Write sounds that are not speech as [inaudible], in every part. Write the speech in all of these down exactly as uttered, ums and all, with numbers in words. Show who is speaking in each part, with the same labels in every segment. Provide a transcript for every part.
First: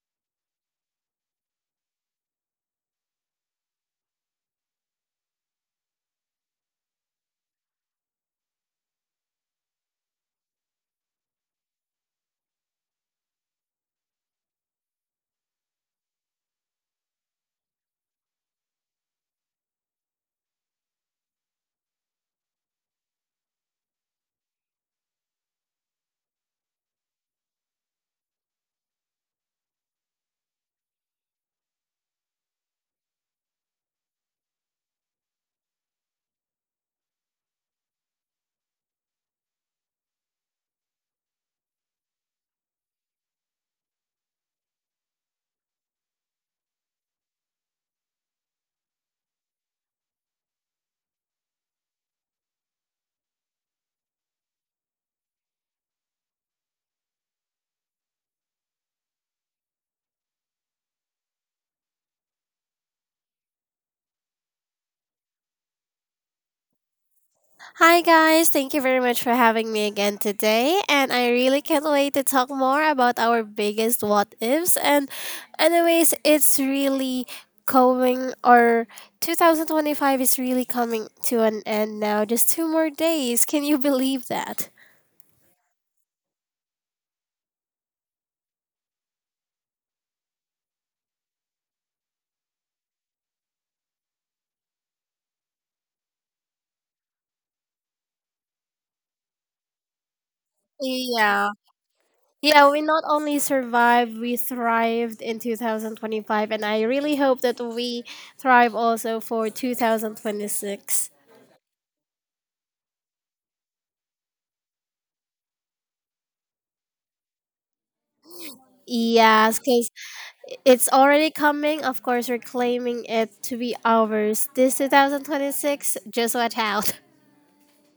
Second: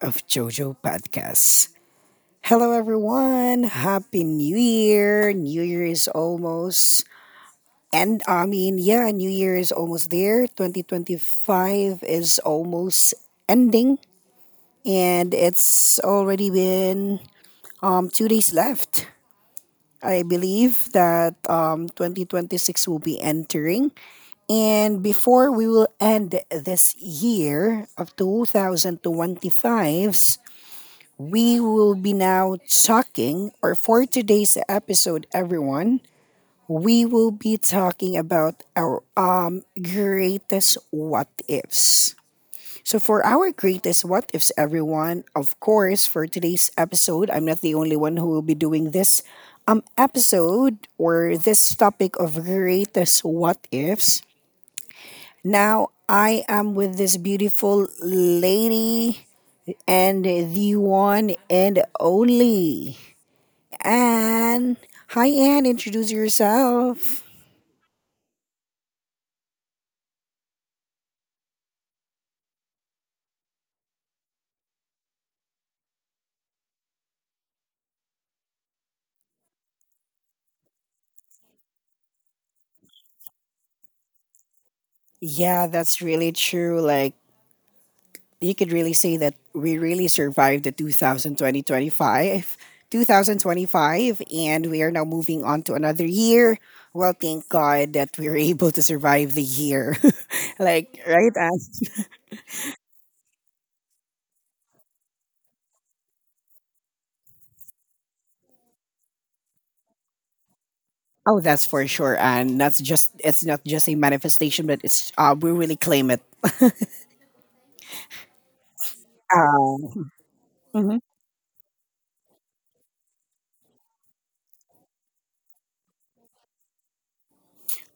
Speaker 1: of JoJo Podcasts. Hello, everyone. Happy New Year. New Year is almost. And I mean, yeah, New Year is almost there. twenty twenty-five is almost ending, and it's already been um, two days left. I believe that um, twenty twenty-six will be entering. And before we will end this year of two thousand twenty-fives, we will be now talking, or for today's episode, everyone, we will be talking about our um, greatest what ifs. So, for our greatest what ifs, everyone, of course, for today's episode, I'm not the only one who will be doing this um, episode or this topic of greatest what ifs. Now, I am with this beautiful lady and the one and only Anne. Hi, Anne, introduce yourself.
Speaker 2: Hi, guys. Thank you very much for having me again today. And I really can't wait to talk more about our biggest what ifs. And, anyways, it's really coming, or two thousand twenty-five is really coming to an end now. Just two more days. Can you believe that?
Speaker 1: Yeah, that's really true. Like, you could really say that we really survived the two thousand twenty 2025, and we are now moving on to another year. Well, thank God that we were [laughs] able to survive the year, [laughs] like, right,
Speaker 2: Yeah.
Speaker 1: Anne?
Speaker 2: Yeah, we not only survived, we thrived in twenty twenty-five. And I really hope that we thrive also for two thousand twenty-six.
Speaker 1: Oh, that's for sure, and that's just, it's not just a manifestation, but it's uh, we really claim it.
Speaker 2: Yes, 'cause it's
Speaker 1: uh,
Speaker 2: already coming. Of course, we're claiming it to be ours. This two thousand twenty-six, just watch out.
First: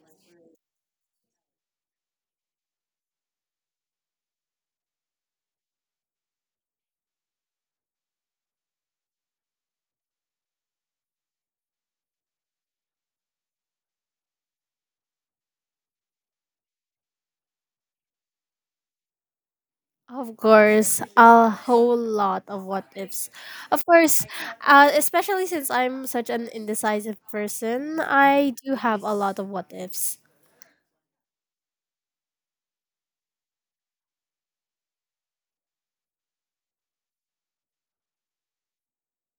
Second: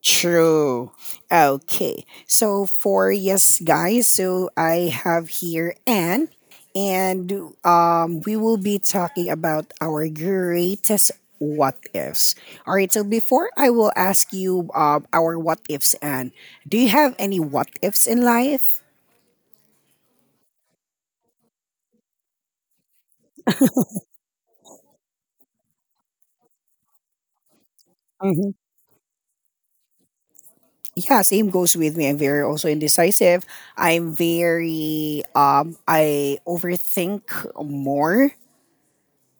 Speaker 1: True. Okay. So for, yes, guys, so I have here Anne, and um we will be talking about our greatest what ifs. All right, so before I will ask you um our what ifs, Anne, do you have any what ifs in life?
Speaker 2: Of course, a whole lot of what ifs. Of course, uh, especially since I'm such an indecisive person, I
Speaker 1: Hmm.
Speaker 2: do have a lot of what ifs.
Speaker 1: Yeah, same goes with me. I'm very also indecisive. I'm very um I overthink more,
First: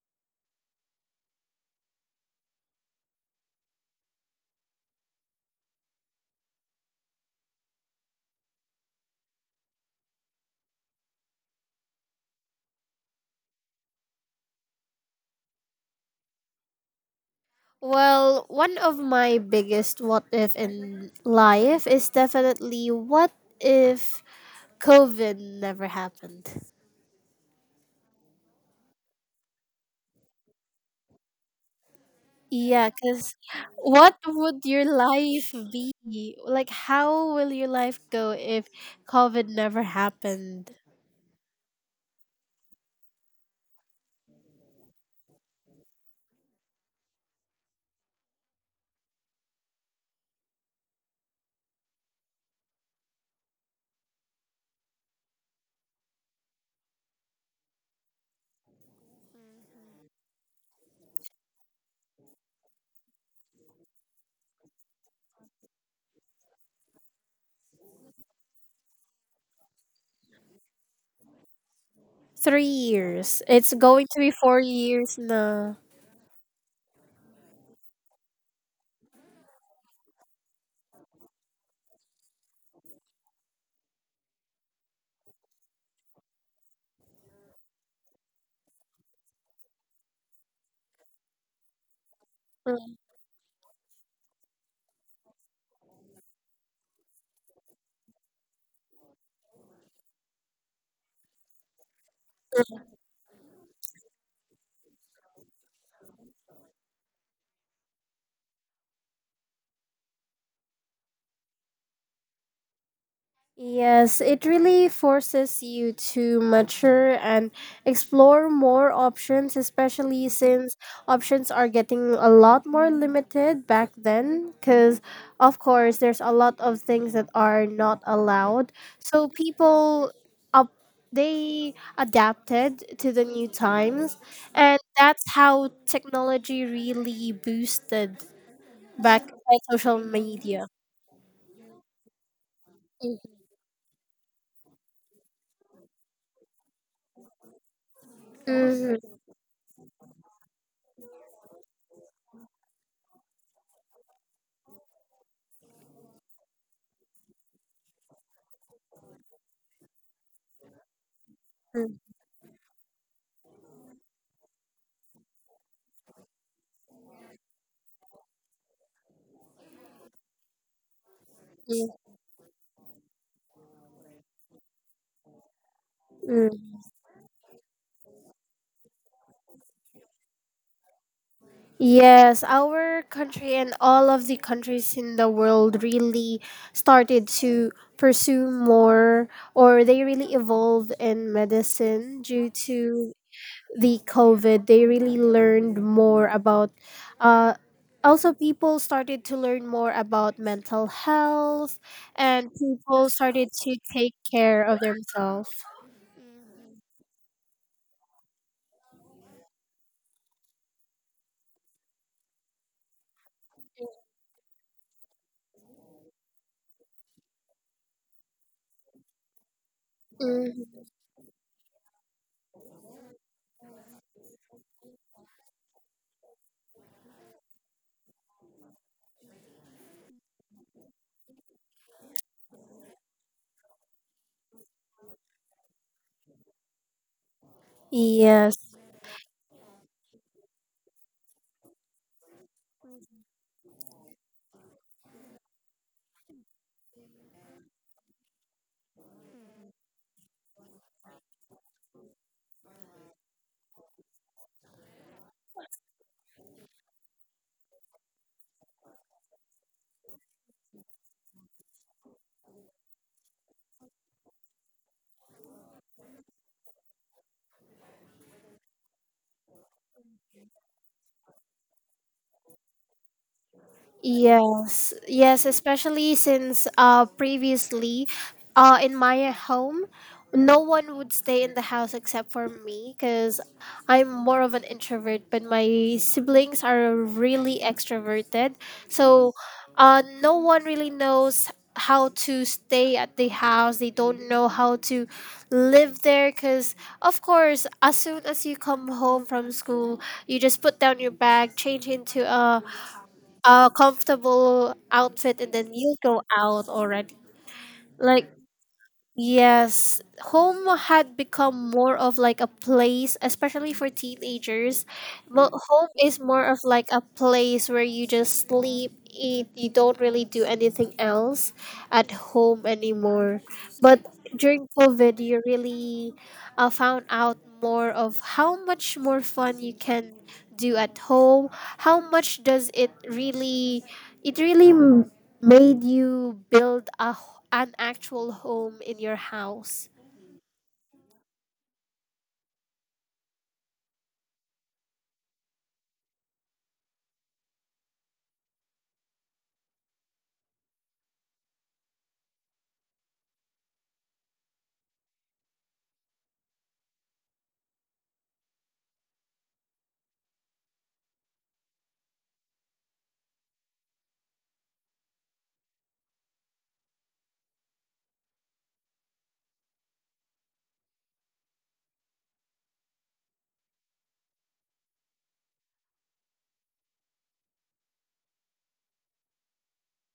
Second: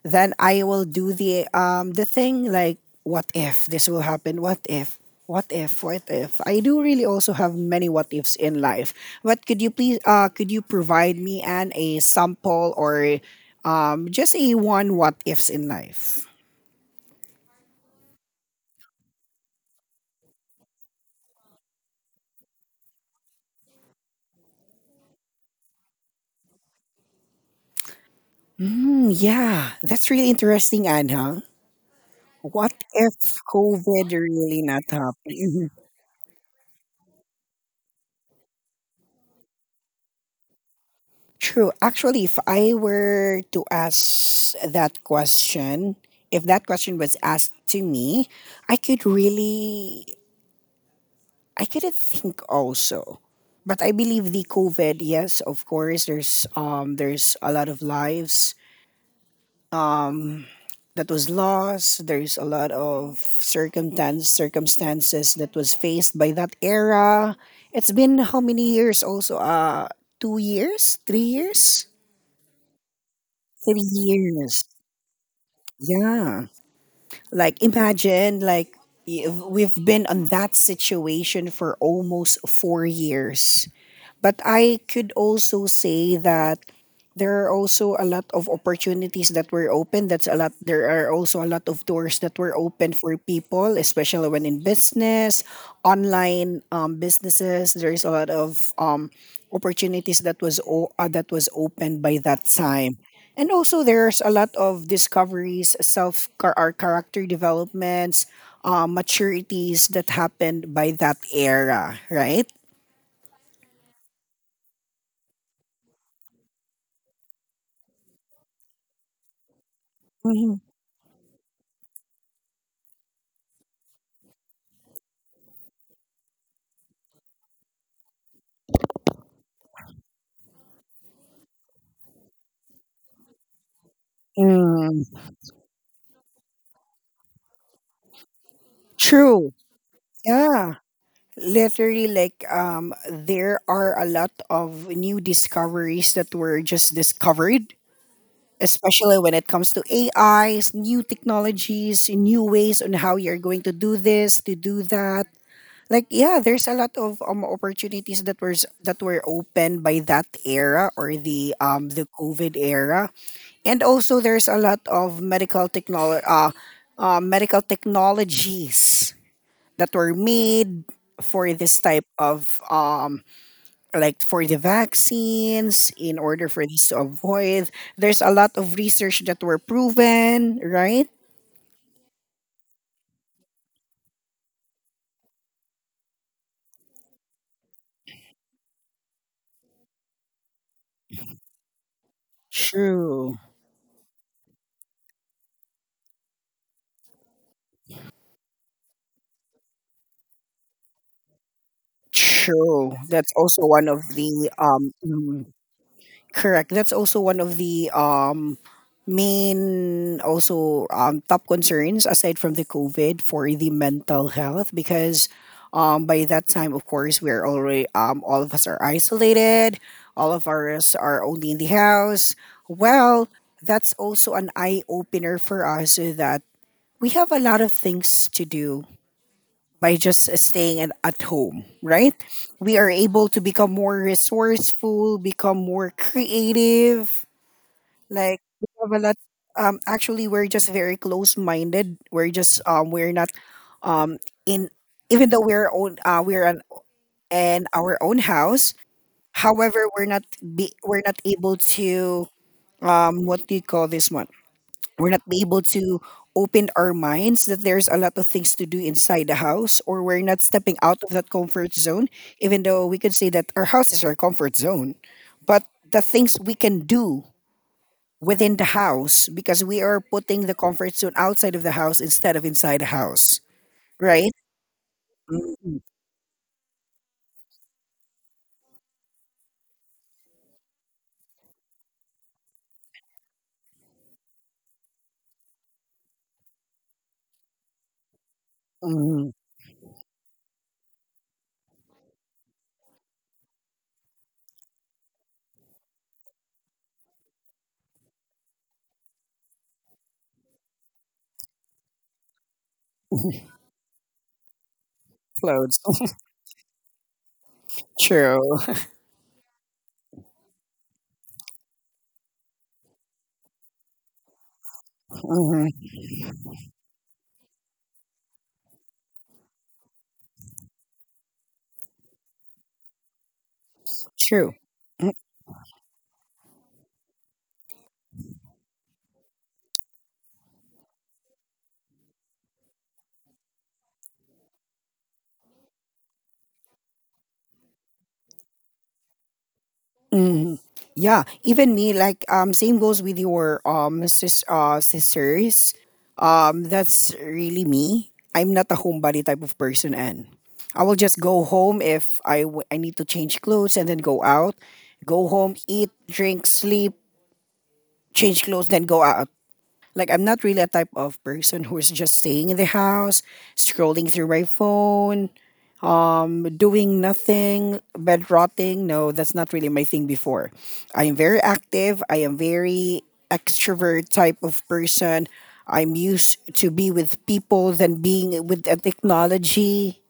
Speaker 1: then I will do the um the thing, like, what if this will happen? What if? What if? What if? I do really also have many what ifs in life. But could you please uh could you provide me an a sample, or um just a one what ifs in life?
Speaker 2: Well, one of my biggest what if in life is definitely what if COVID never happened?
Speaker 1: Hmm, yeah, that's really interesting, Anha. What
Speaker 2: Yeah,
Speaker 1: if
Speaker 2: because
Speaker 1: COVID
Speaker 2: what
Speaker 1: really
Speaker 2: would
Speaker 1: not
Speaker 2: your life
Speaker 1: happened? [laughs]
Speaker 2: be? Like, how will your life go if COVID never happened?
Speaker 1: True. Actually, if I were to ask that question, if that question was asked to me, I could really, I couldn't think also. But I believe the COVID, yes, of course, there's um there's a lot of lives that was lost. There's a lot of circumstance circumstances that was faced by that era. It's been how many years also? Uh two years? Three years?
Speaker 2: Three years. It's
Speaker 1: Three
Speaker 2: going to be four
Speaker 1: years.
Speaker 2: years now.
Speaker 1: Yeah. Like, imagine, like y- we've been on that situation for almost four years. But I could also say that there are also a lot of opportunities that were open. That's a lot. There are also a lot of doors that were open for people, especially when in business, online um, businesses. There is a lot of um, opportunities that was o- uh, that was opened by that time. And also, there's a lot of discoveries, self char- or character developments, uh, maturities that happened by that era, right?
Speaker 2: Yes, it really forces you to mature and explore more options, especially
Speaker 1: Mhm.
Speaker 2: since options are getting a lot more limited back then. Because, of course, there's a lot of things that are not allowed. So people up they adapted to the new times, and
Speaker 1: Mm.
Speaker 2: that's how technology really boosted back
Speaker 1: True.
Speaker 2: by social media.
Speaker 1: Yeah. Literally, like, um, there are a lot of new discoveries that were just discovered, especially
Speaker 2: Mhm,
Speaker 1: when it comes to A Is, new technologies, new ways on how you're going to do this, to do that. Like, yeah, there's a lot of um opportunities that were that were open by that era, or the um the COVID era. And also, there's a lot of medical technology uh, uh medical technologies that were made for this
Speaker 2: mhm,
Speaker 1: type of um like, for the vaccines, in order for
Speaker 2: mhm.
Speaker 1: this to avoid. There's a lot of research that were proven, right?
Speaker 2: Yes, our country and all of the countries in the world really started to pursue more, or they really evolved in medicine due to
Speaker 1: true
Speaker 2: the COVID. They really learned more about, uh, also, people started to learn more about mental health, and
Speaker 1: True.
Speaker 2: people
Speaker 1: that's
Speaker 2: started
Speaker 1: also
Speaker 2: to
Speaker 1: one of
Speaker 2: take
Speaker 1: the
Speaker 2: care of
Speaker 1: um mm,
Speaker 2: themselves.
Speaker 1: Correct. That's also one of the um, main, also um, top concerns aside from the COVID, for the mental health, because um, by that time, of course, we're already um, all of us are isolated. All of
Speaker 2: Mhm.
Speaker 1: us are only in the house. Well, that's also an eye opener for us, that we have a lot of things to do by just staying at, at home, right? We are able to become more resourceful, become more creative. Like, we
Speaker 2: Yes.
Speaker 1: have a lot. Um, actually, we're just very close-minded. We're just um, we're not um in, even though we're own uh, we're an in our own house. However, we're not be, we're not able to um what do you call this one? We're not able to open our minds that there's a lot of things to do inside the house, or we're not stepping out of that comfort zone, even though we could say that our house is our comfort zone, but the things we can do within the house, because we are putting the comfort zone outside of the house instead of inside the house, right?
Speaker 2: Yes, yes, especially since uh previously uh in my home, no one would stay in the house except for me, cuz I'm more of an introvert, but my siblings are really extroverted.
Speaker 1: Mm-hmm.
Speaker 2: So uh no one really knows how to stay at the house. They don't know how to live there, cuz of course as soon as you come home from school, you just put down your bag, change into a a comfortable outfit, and then
Speaker 1: Clothes.
Speaker 2: you go out already.
Speaker 1: [laughs]
Speaker 2: Like,
Speaker 1: True. [laughs]
Speaker 2: yes, home had become more of like a place, especially for teenagers, but
Speaker 1: Mhm.
Speaker 2: home is more of like a place where you just sleep, eat, you don't really do anything else at home anymore. But
Speaker 1: True.
Speaker 2: during COVID, you really uh, found out more of how much more fun you can do at home. How much does it really, it really m- made you build a, h- an actual home in your house?
Speaker 1: Hmm. Yeah, even me. Like, um, same goes with your um sis- uh, sisters. Um, that's really me. I'm not a homebody type of person, and I will just go home if I w- I need to change clothes and then go out, go home, eat, drink, sleep, change clothes, then go out. Like, I'm not really a type of person who's just staying in the house, scrolling through my phone, um, doing nothing, bed rotting. No, that's not really my thing before. I am very active. I am very extrovert type of person. I'm used to be with people than being with a technology.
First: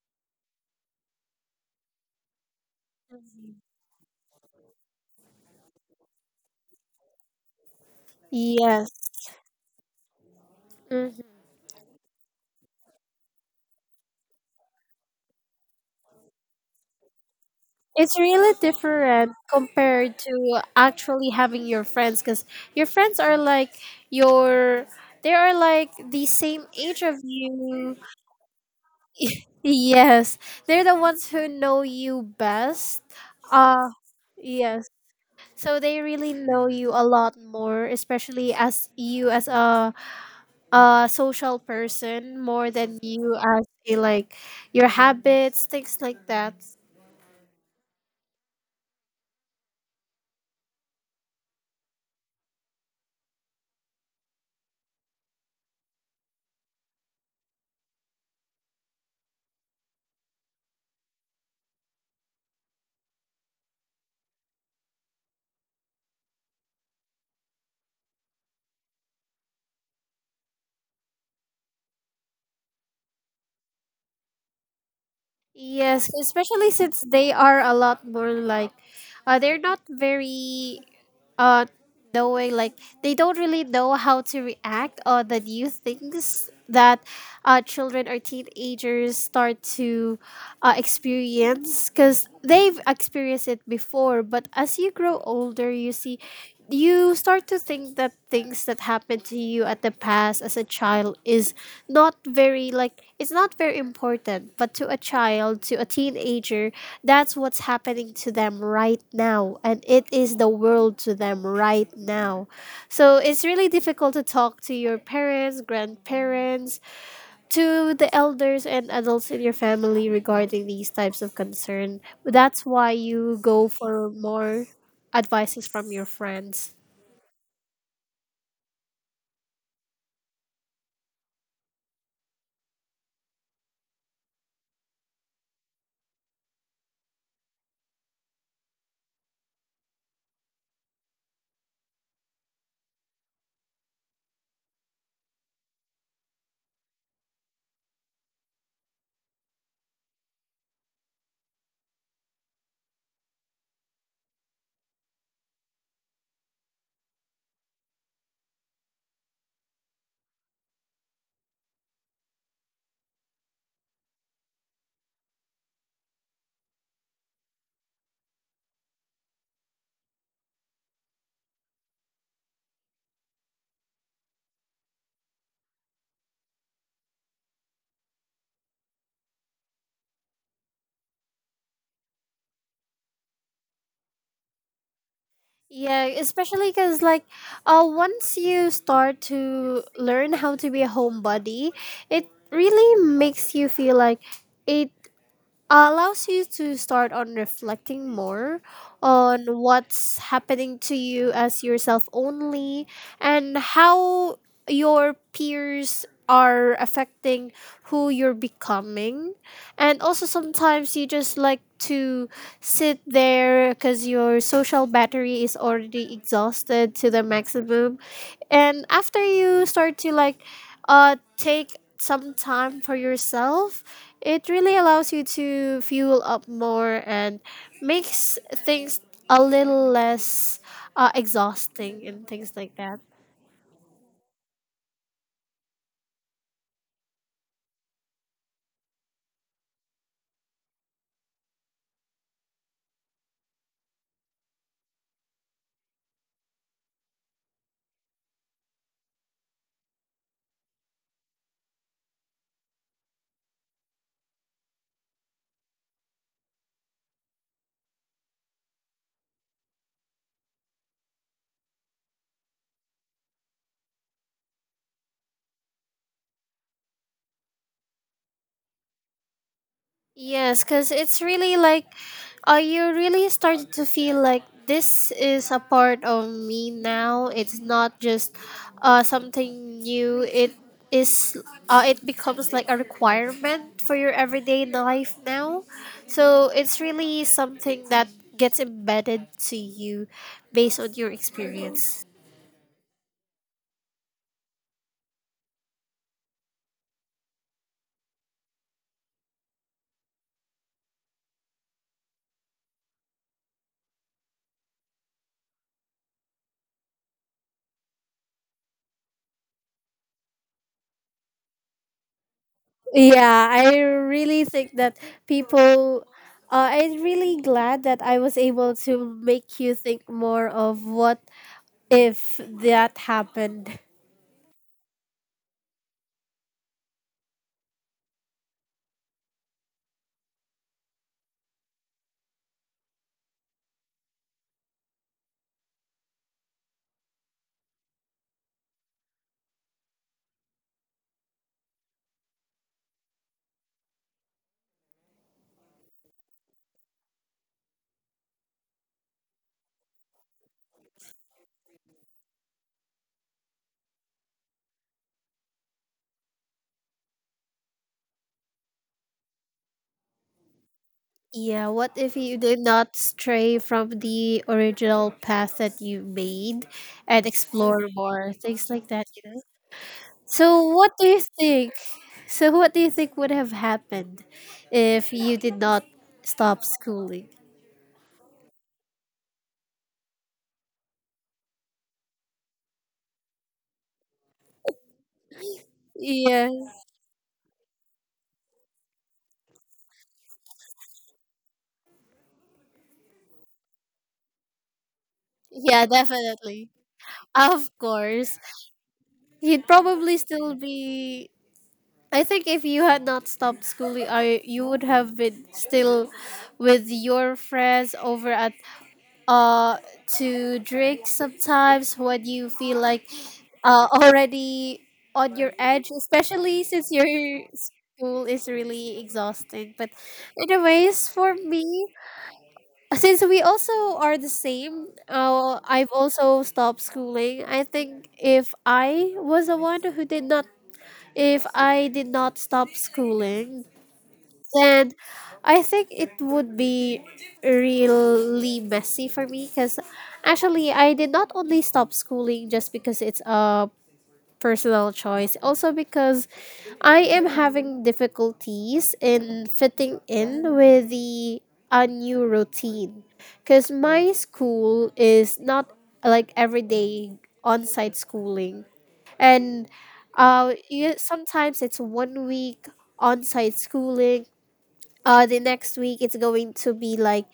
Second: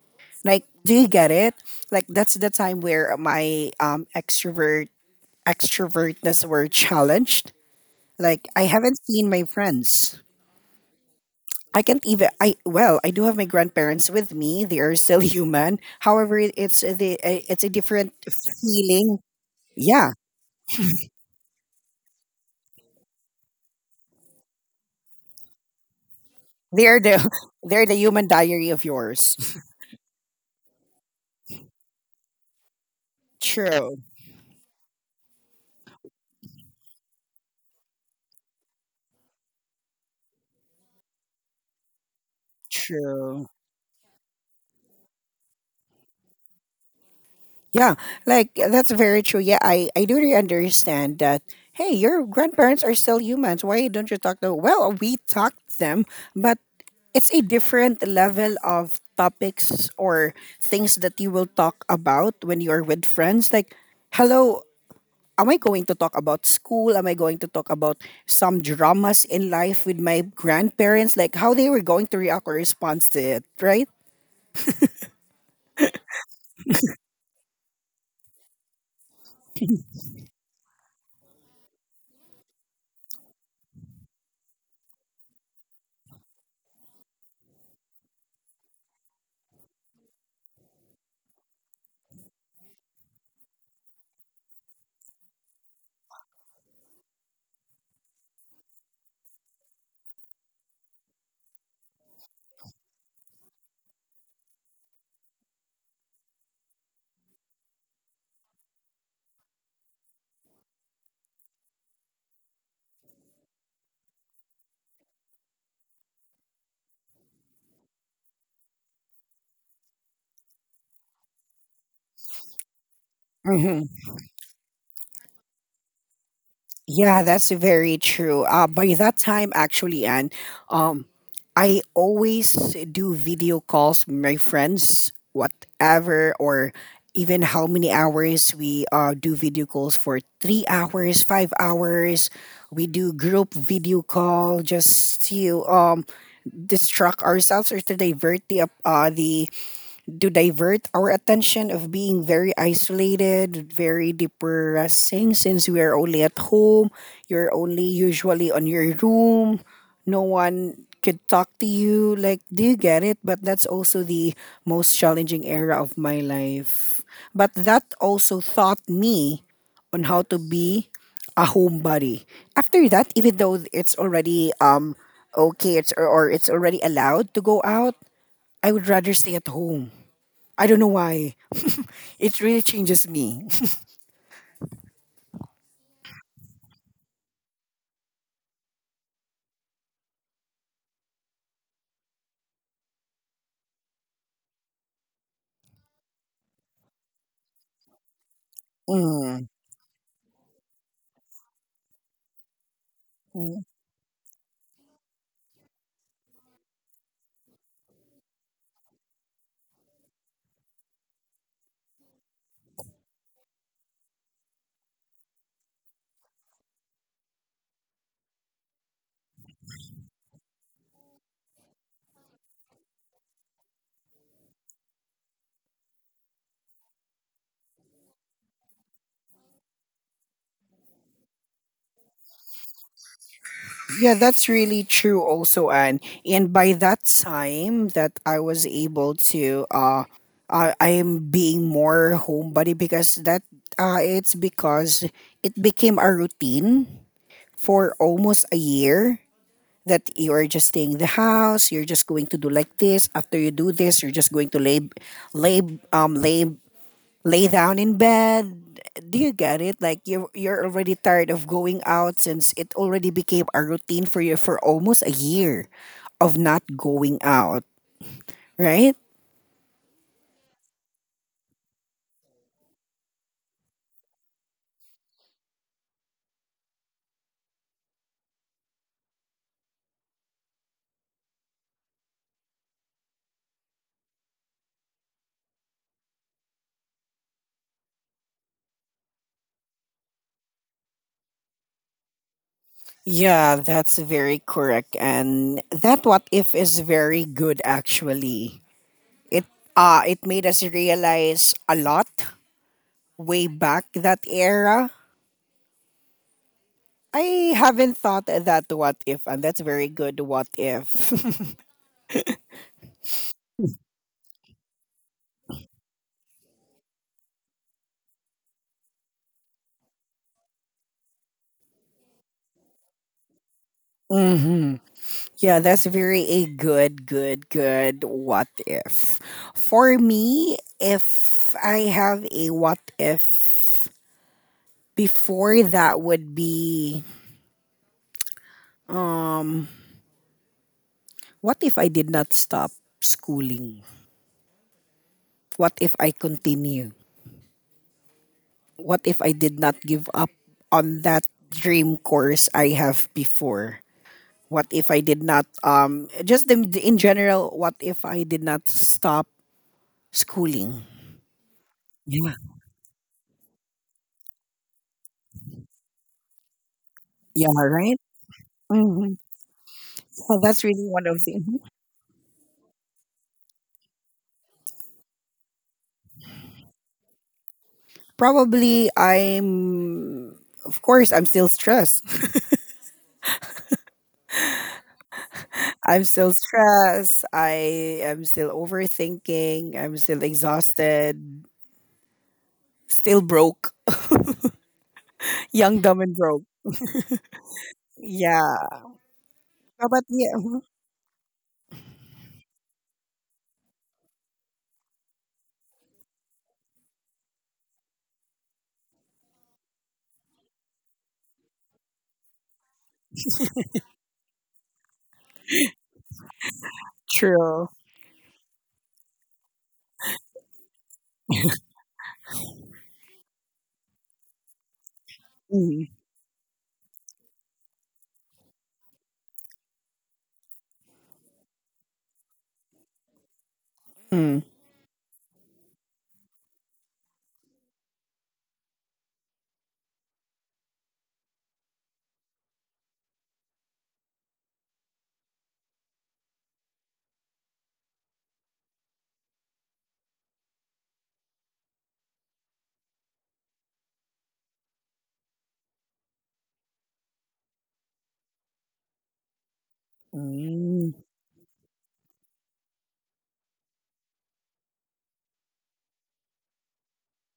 Speaker 1: Like, do you get it? Like, that's the time where my um, extrovert extrovertness were challenged. Like, I haven't
Speaker 2: Yes.
Speaker 1: seen my friends. I can't even. I, well, I do have my grandparents with me. They are still [laughs] human. However, it- it's a- the uh, it's a different
Speaker 2: It's really
Speaker 1: feeling.
Speaker 2: different
Speaker 1: Yeah,
Speaker 2: compared to actually having your friends, because your friends are like your, they are like the same
Speaker 1: they're
Speaker 2: age of
Speaker 1: the [laughs] they're
Speaker 2: you.
Speaker 1: the human diary of yours. [laughs]
Speaker 2: Yes, they're the ones who know you best. uh
Speaker 1: True,
Speaker 2: yes, so they really know you a lot more, especially as you as a, a social person, more than you
Speaker 1: true.
Speaker 2: as a, like, your habits, things like that.
Speaker 1: Yeah, like, that's very true. Yeah, I I do really understand that. Hey, your grandparents are still humans. Why don't you talk to them? Well, we talk to them, but it's a different level of topics, or things that you will talk about when you're with friends. Like, hello, am I going to talk about school? Am I going to talk about some dramas in life with my grandparents? Like, how they were going to react or response to it, right?
Speaker 2: Yes, especially since they are a lot more like, uh, they're not very uh knowing, like they don't really know how to react on the new things that uh, children or teenagers start to uh, experience, because they've experienced it before, but as you grow older you see, you start to think that things that happened to you at the past as a child is not very like, it's not very important, but to a child, to a teenager, that's what's happening to them right now, and it is the world to them right now. So it's really difficult to talk to your parents, grandparents, to the elders and adults in your family regarding these types of concern. That's why you go
Speaker 1: Mm-hmm.
Speaker 2: for more advices from your friends.
Speaker 1: Yeah, that's very true. Uh, by that time, actually, and um, I always do video calls with my friends, whatever, or even how many hours we uh, do video calls for three hours, five hours. We do group video call just to um, distract ourselves, or to divert the uh, the to divert our attention of being very isolated, very depressing, since we are only at home, you're only usually on your room, no one could talk to you. Like, do you get it? But that's also the most challenging era of my life. But that also taught me on how to be a homebody. After that, even though it's already um okay, it's or it's already allowed to go out, I would rather stay at home. I don't know why. [laughs] It really changes me. [laughs]
Speaker 2: Yeah, especially because, like, uh, once you start to learn how to be a homebody, it really makes you feel like, it allows you to start on reflecting more
Speaker 1: Mm.
Speaker 2: on what's happening to you as yourself only, and
Speaker 1: Mm.
Speaker 2: how your peers are affecting who you're becoming. And also sometimes you just like to sit there because your social battery is already exhausted to the maximum, and after you start to, like, uh take some time for yourself, it really allows you to fuel up more and makes things a little less uh, exhausting and things like that.
Speaker 1: Yeah, that's really true also, and and by that time that I was able to uh I I am being more homebody, because that, uh it's because it became a routine for almost a year, that you are just staying in the house, you're just going to do like this, after you do this, you're just going to lay lay um lay lay down in bed. Do you get it? Like, you you're already tired of going out, since it already became a routine for you for almost a year of not going out, right?
Speaker 2: Yes, because it's really like, uh, you really started to feel like this is a part of me now. It's not just uh, something new. It is, uh, it becomes like a requirement for your everyday life now. So it's really something that gets embedded to you based on your experience.
Speaker 1: Yeah, that's very correct. And that what if is very good actually. It, uh it made us realize a lot way back that era. I haven't thought that what if, and that's very good what if.
Speaker 2: Yeah, I really think that people. Uh, I'm really glad that I was able to make you think more of what if that happened.
Speaker 1: [laughs] Mhm. Yeah, that's very a good, good, good what if. For me, if I have a what if before, that would be um what if I did not stop schooling? What if I continue? What if I did not give up on that dream course I have before? What if I did not um just in, in general, what if I did not stop schooling?
Speaker 2: Yeah, what if
Speaker 1: Yeah.
Speaker 2: you did not stray from the original path that you made and
Speaker 1: Yeah,
Speaker 2: explore
Speaker 1: right?
Speaker 2: more? Things like that, you know?
Speaker 1: Oh, that's
Speaker 2: So,
Speaker 1: really
Speaker 2: what
Speaker 1: one
Speaker 2: do you
Speaker 1: of the. Mhm.
Speaker 2: think? So, what do you think would have happened if you did not stop schooling?
Speaker 1: Probably I'm, of course, I'm still stressed. [laughs] I'm still
Speaker 2: Yeah,
Speaker 1: stressed. I am still overthinking. I'm still exhausted. Still broke. [laughs] Young,
Speaker 2: yeah,
Speaker 1: dumb and broke.
Speaker 2: definitely. Of course,
Speaker 1: Yeah.
Speaker 2: he'd
Speaker 1: How about
Speaker 2: probably still
Speaker 1: you?
Speaker 2: be. I think if you had not stopped schooling, I you would have been still with your friends over at uh to drink sometimes when you feel like uh already on your edge, especially since your
Speaker 1: True.
Speaker 2: school is really exhausting. But anyways, for me, since we also are the same, uh,
Speaker 1: Mm,
Speaker 2: I've also stopped schooling. I think if I was the one who did not, if I did not stop schooling,
Speaker 1: mm,
Speaker 2: then I think it would be really messy for me, because actually I did not only stop schooling just because it's a personal choice. Also, because I am having difficulties in fitting in with the a new routine. Because my school is not like everyday on site schooling. And uh,
Speaker 1: mm.
Speaker 2: you, sometimes it's one week on site schooling. Uh, the next week it's going to be like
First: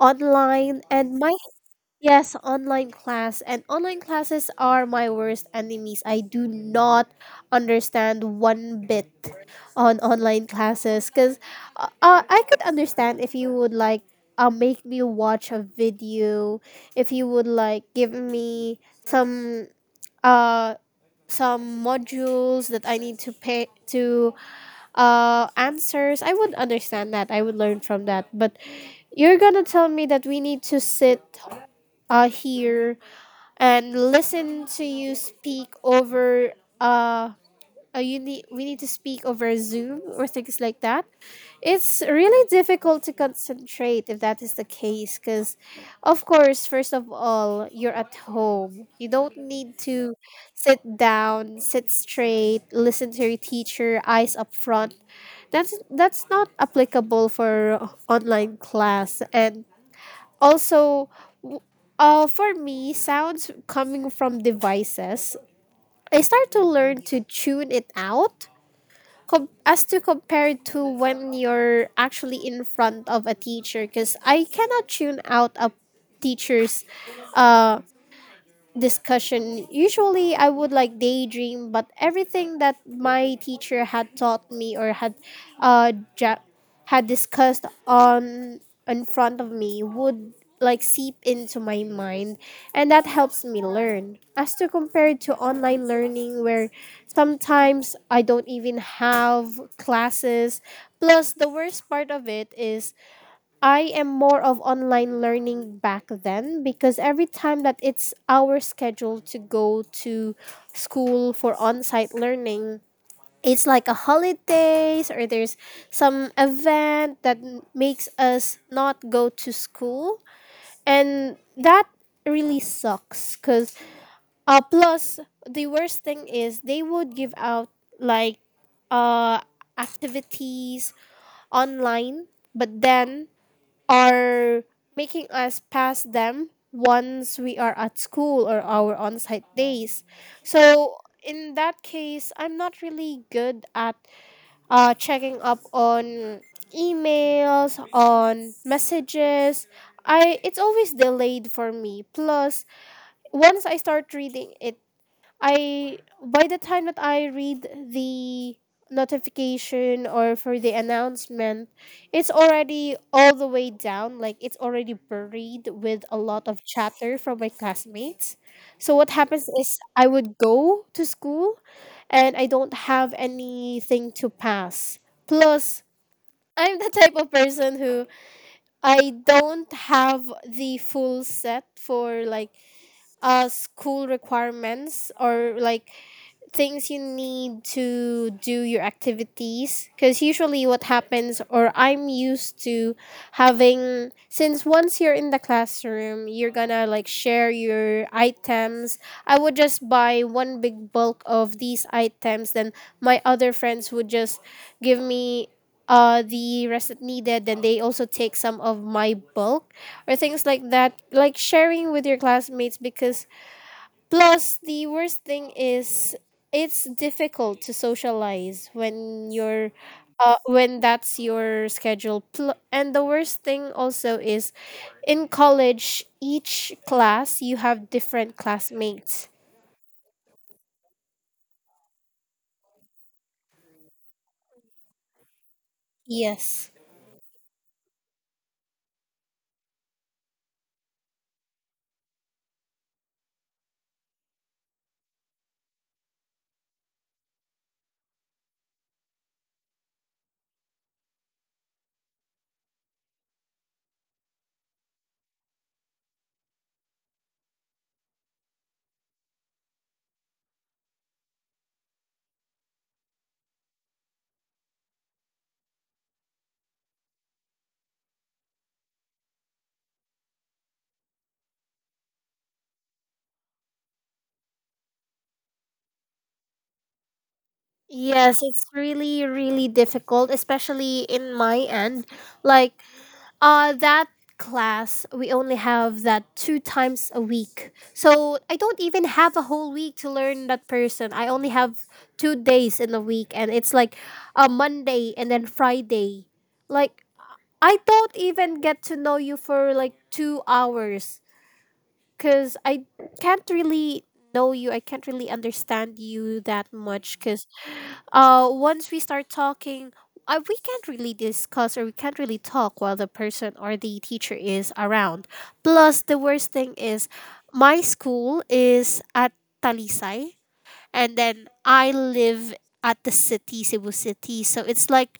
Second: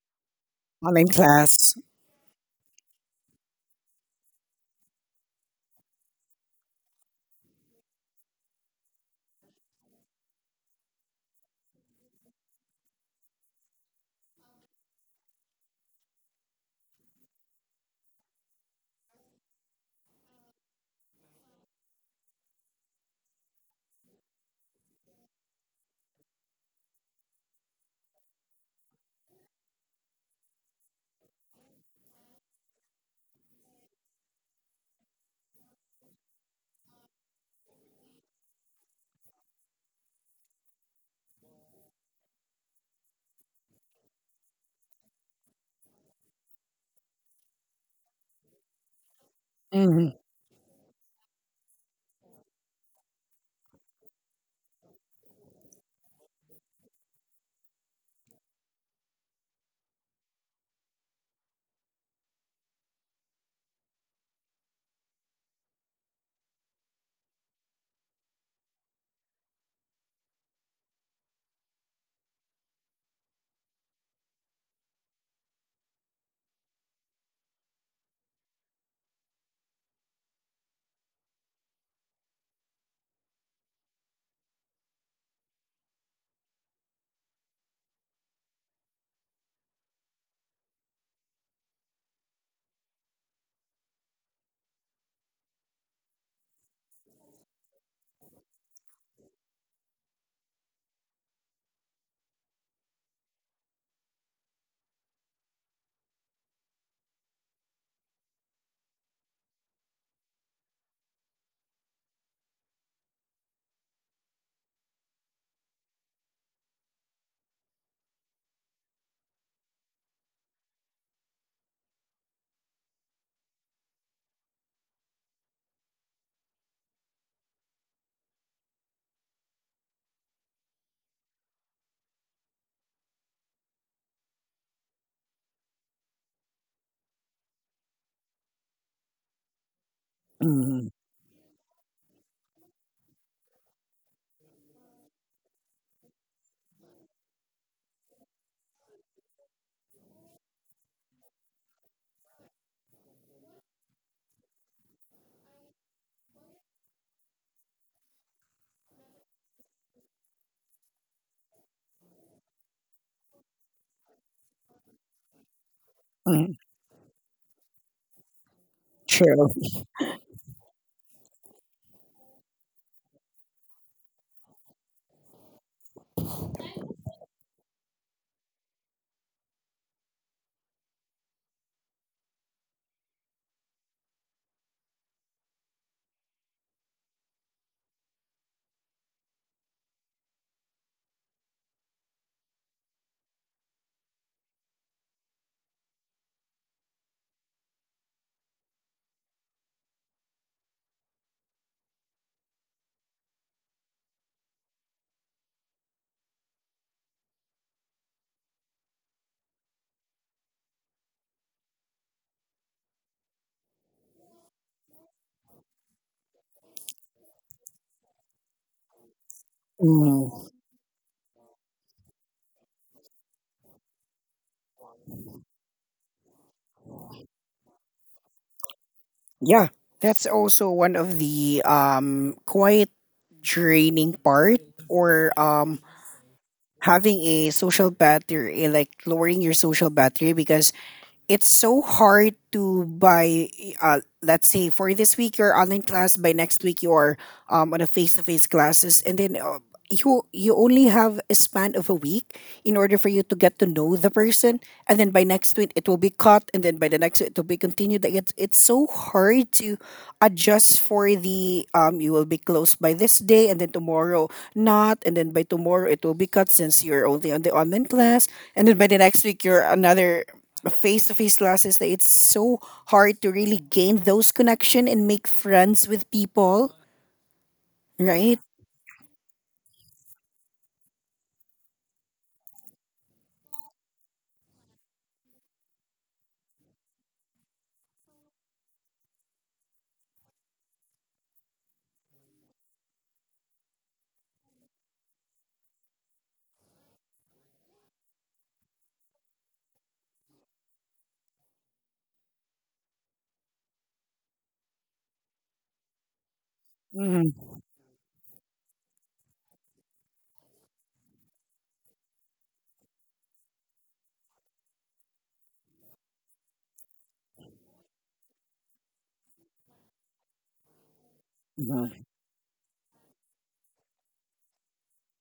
Speaker 2: online,
Speaker 1: Online
Speaker 2: and my,
Speaker 1: class.
Speaker 2: yes, online class, and online classes are my worst enemies. I do not understand one bit on online classes, because uh, uh, I could understand if you would like uh, make me watch a video, if you would like give me some uh some modules that I need to pay to uh answers. I would understand that. I would learn from that. But you're gonna tell me that we need to sit uh, here and listen to you speak over uh, uh you need, we need to speak over zoom or things like that. It's really difficult to concentrate if that is the case, because of course first of all you're at home, you don't need
Speaker 1: Mm,
Speaker 2: to sit down, sit straight, listen to your teacher, eyes up front. That's that's not applicable for online class. And also, uh, for me, sounds coming from devices, I start to learn to tune it out, com- as to compare to when you're actually in front of a teacher, because I cannot tune out a teacher's discussion. Usually, I would like daydream, but everything that my teacher had taught me or had, uh, ja- had discussed on in front of me would like seep into my mind, and that helps me learn. As to compared to online learning, where sometimes I don't even have classes. Plus, the worst part of it is I am more of online learning back then, because every time that it's our schedule to go to school for on-site learning, it's like a holidays or there's some event that makes us not go to school, and that really sucks, cuz uh plus the worst thing is they would give out like uh activities online, but then are making us pass them once we are at school or our on site days.
Speaker 1: mm,
Speaker 2: So, in that case, I'm not really good at uh, checking up on emails, on messages. I It's always delayed for me. Plus, once I start reading it, I by the time that I read the notification or for the announcement, it's already all the way down. Like it's already buried with a lot
Speaker 1: mm.
Speaker 2: of chatter from my classmates. So what happens
Speaker 1: True.
Speaker 2: is I would go to school and I don't have anything to pass. Plus, I'm the type of person who, I don't have the full set for like uh school requirements or like things you need to do your activities, because usually what happens, or I'm used to having, since once you're in the classroom you're gonna like share your items, I would just buy one big bulk of these items, then my other friends would just give me uh the rest that needed, then they also take some of my bulk or things like that, like sharing with your classmates because. Plus, the worst thing is it's difficult to socialize when you're uh,
Speaker 1: Mm.
Speaker 2: when that's your schedule. Pl- and the worst thing also is in college, each class you have different classmates.
Speaker 1: Yeah. That's also one of the um quite draining part or um
Speaker 2: Yes.
Speaker 1: having a social battery, like lowering your social battery, because it's so hard to buy uh, let's say for this week you're online class, by next week you're um, on a face-to-face classes, and then uh, you you only have a span of a week in order for you to get to know the person, and then by next week it will be cut and then by the next week it will be continued. Like it's, it's so hard to adjust for the um you will be closed by this day and then tomorrow not, and then by tomorrow it will be cut since you're only on the online class, and then by the next week you're another face to face classes, that it's so hard to really gain those connection and make friends with people, right?
Speaker 2: Yes, it's really, really difficult, especially in my end. Like, Uh, that class, we only have that two times a week. So I don't even have a whole week to learn that person. I only have two days in a week, and it's like a Monday and then Friday. Like, I don't even get to know you for like two hours because I can't really know you. I can't really understand you that much because
Speaker 1: Mm-hmm.
Speaker 2: uh once we start talking uh, we can't really discuss or we can't really talk while the person or the teacher is around. Plus the worst thing is my school is at talisay and then I
Speaker 1: mm
Speaker 2: live at the city, cebu city. So it's like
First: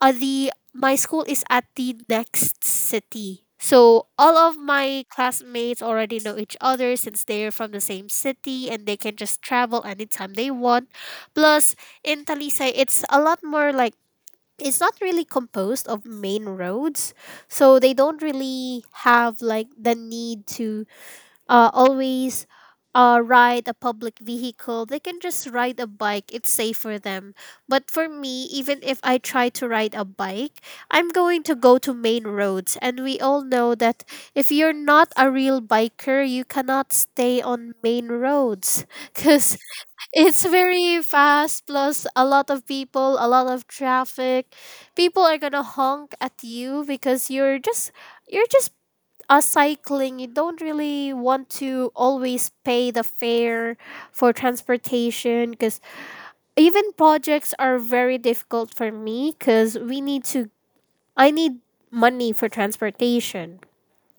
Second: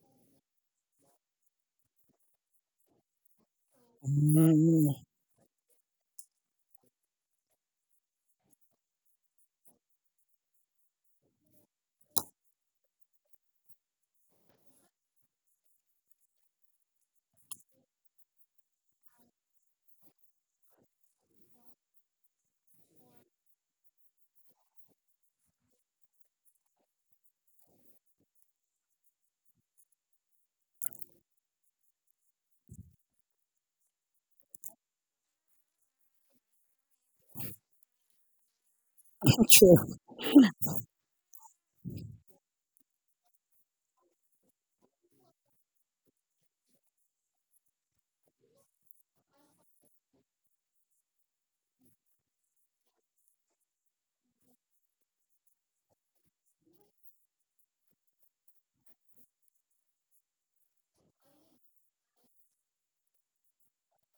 Speaker 2: uh, the my school is at the next city. So all of my
Speaker 1: Mm.
Speaker 2: classmates already know each other since they're from the same city, and they can just travel anytime they want. Plus, in Talisay, it's a lot more like it's not really composed of main roads. So they don't really have like the need to uh, always uh, ride a public vehicle. They can just ride a bike. It's safe for them. But for me, even if I try to ride a bike, I'm going to go to main roads. And we all know that if you're not a real biker, you cannot stay on main roads [laughs] because
Speaker 1: True.
Speaker 2: it's very fast, plus a lot of people, a lot of traffic. People are going to honk at you because you're just you're just uh, cycling. You don't really want to always pay the fare for transportation because even projects are very difficult for me because we need to, I need money for transportation.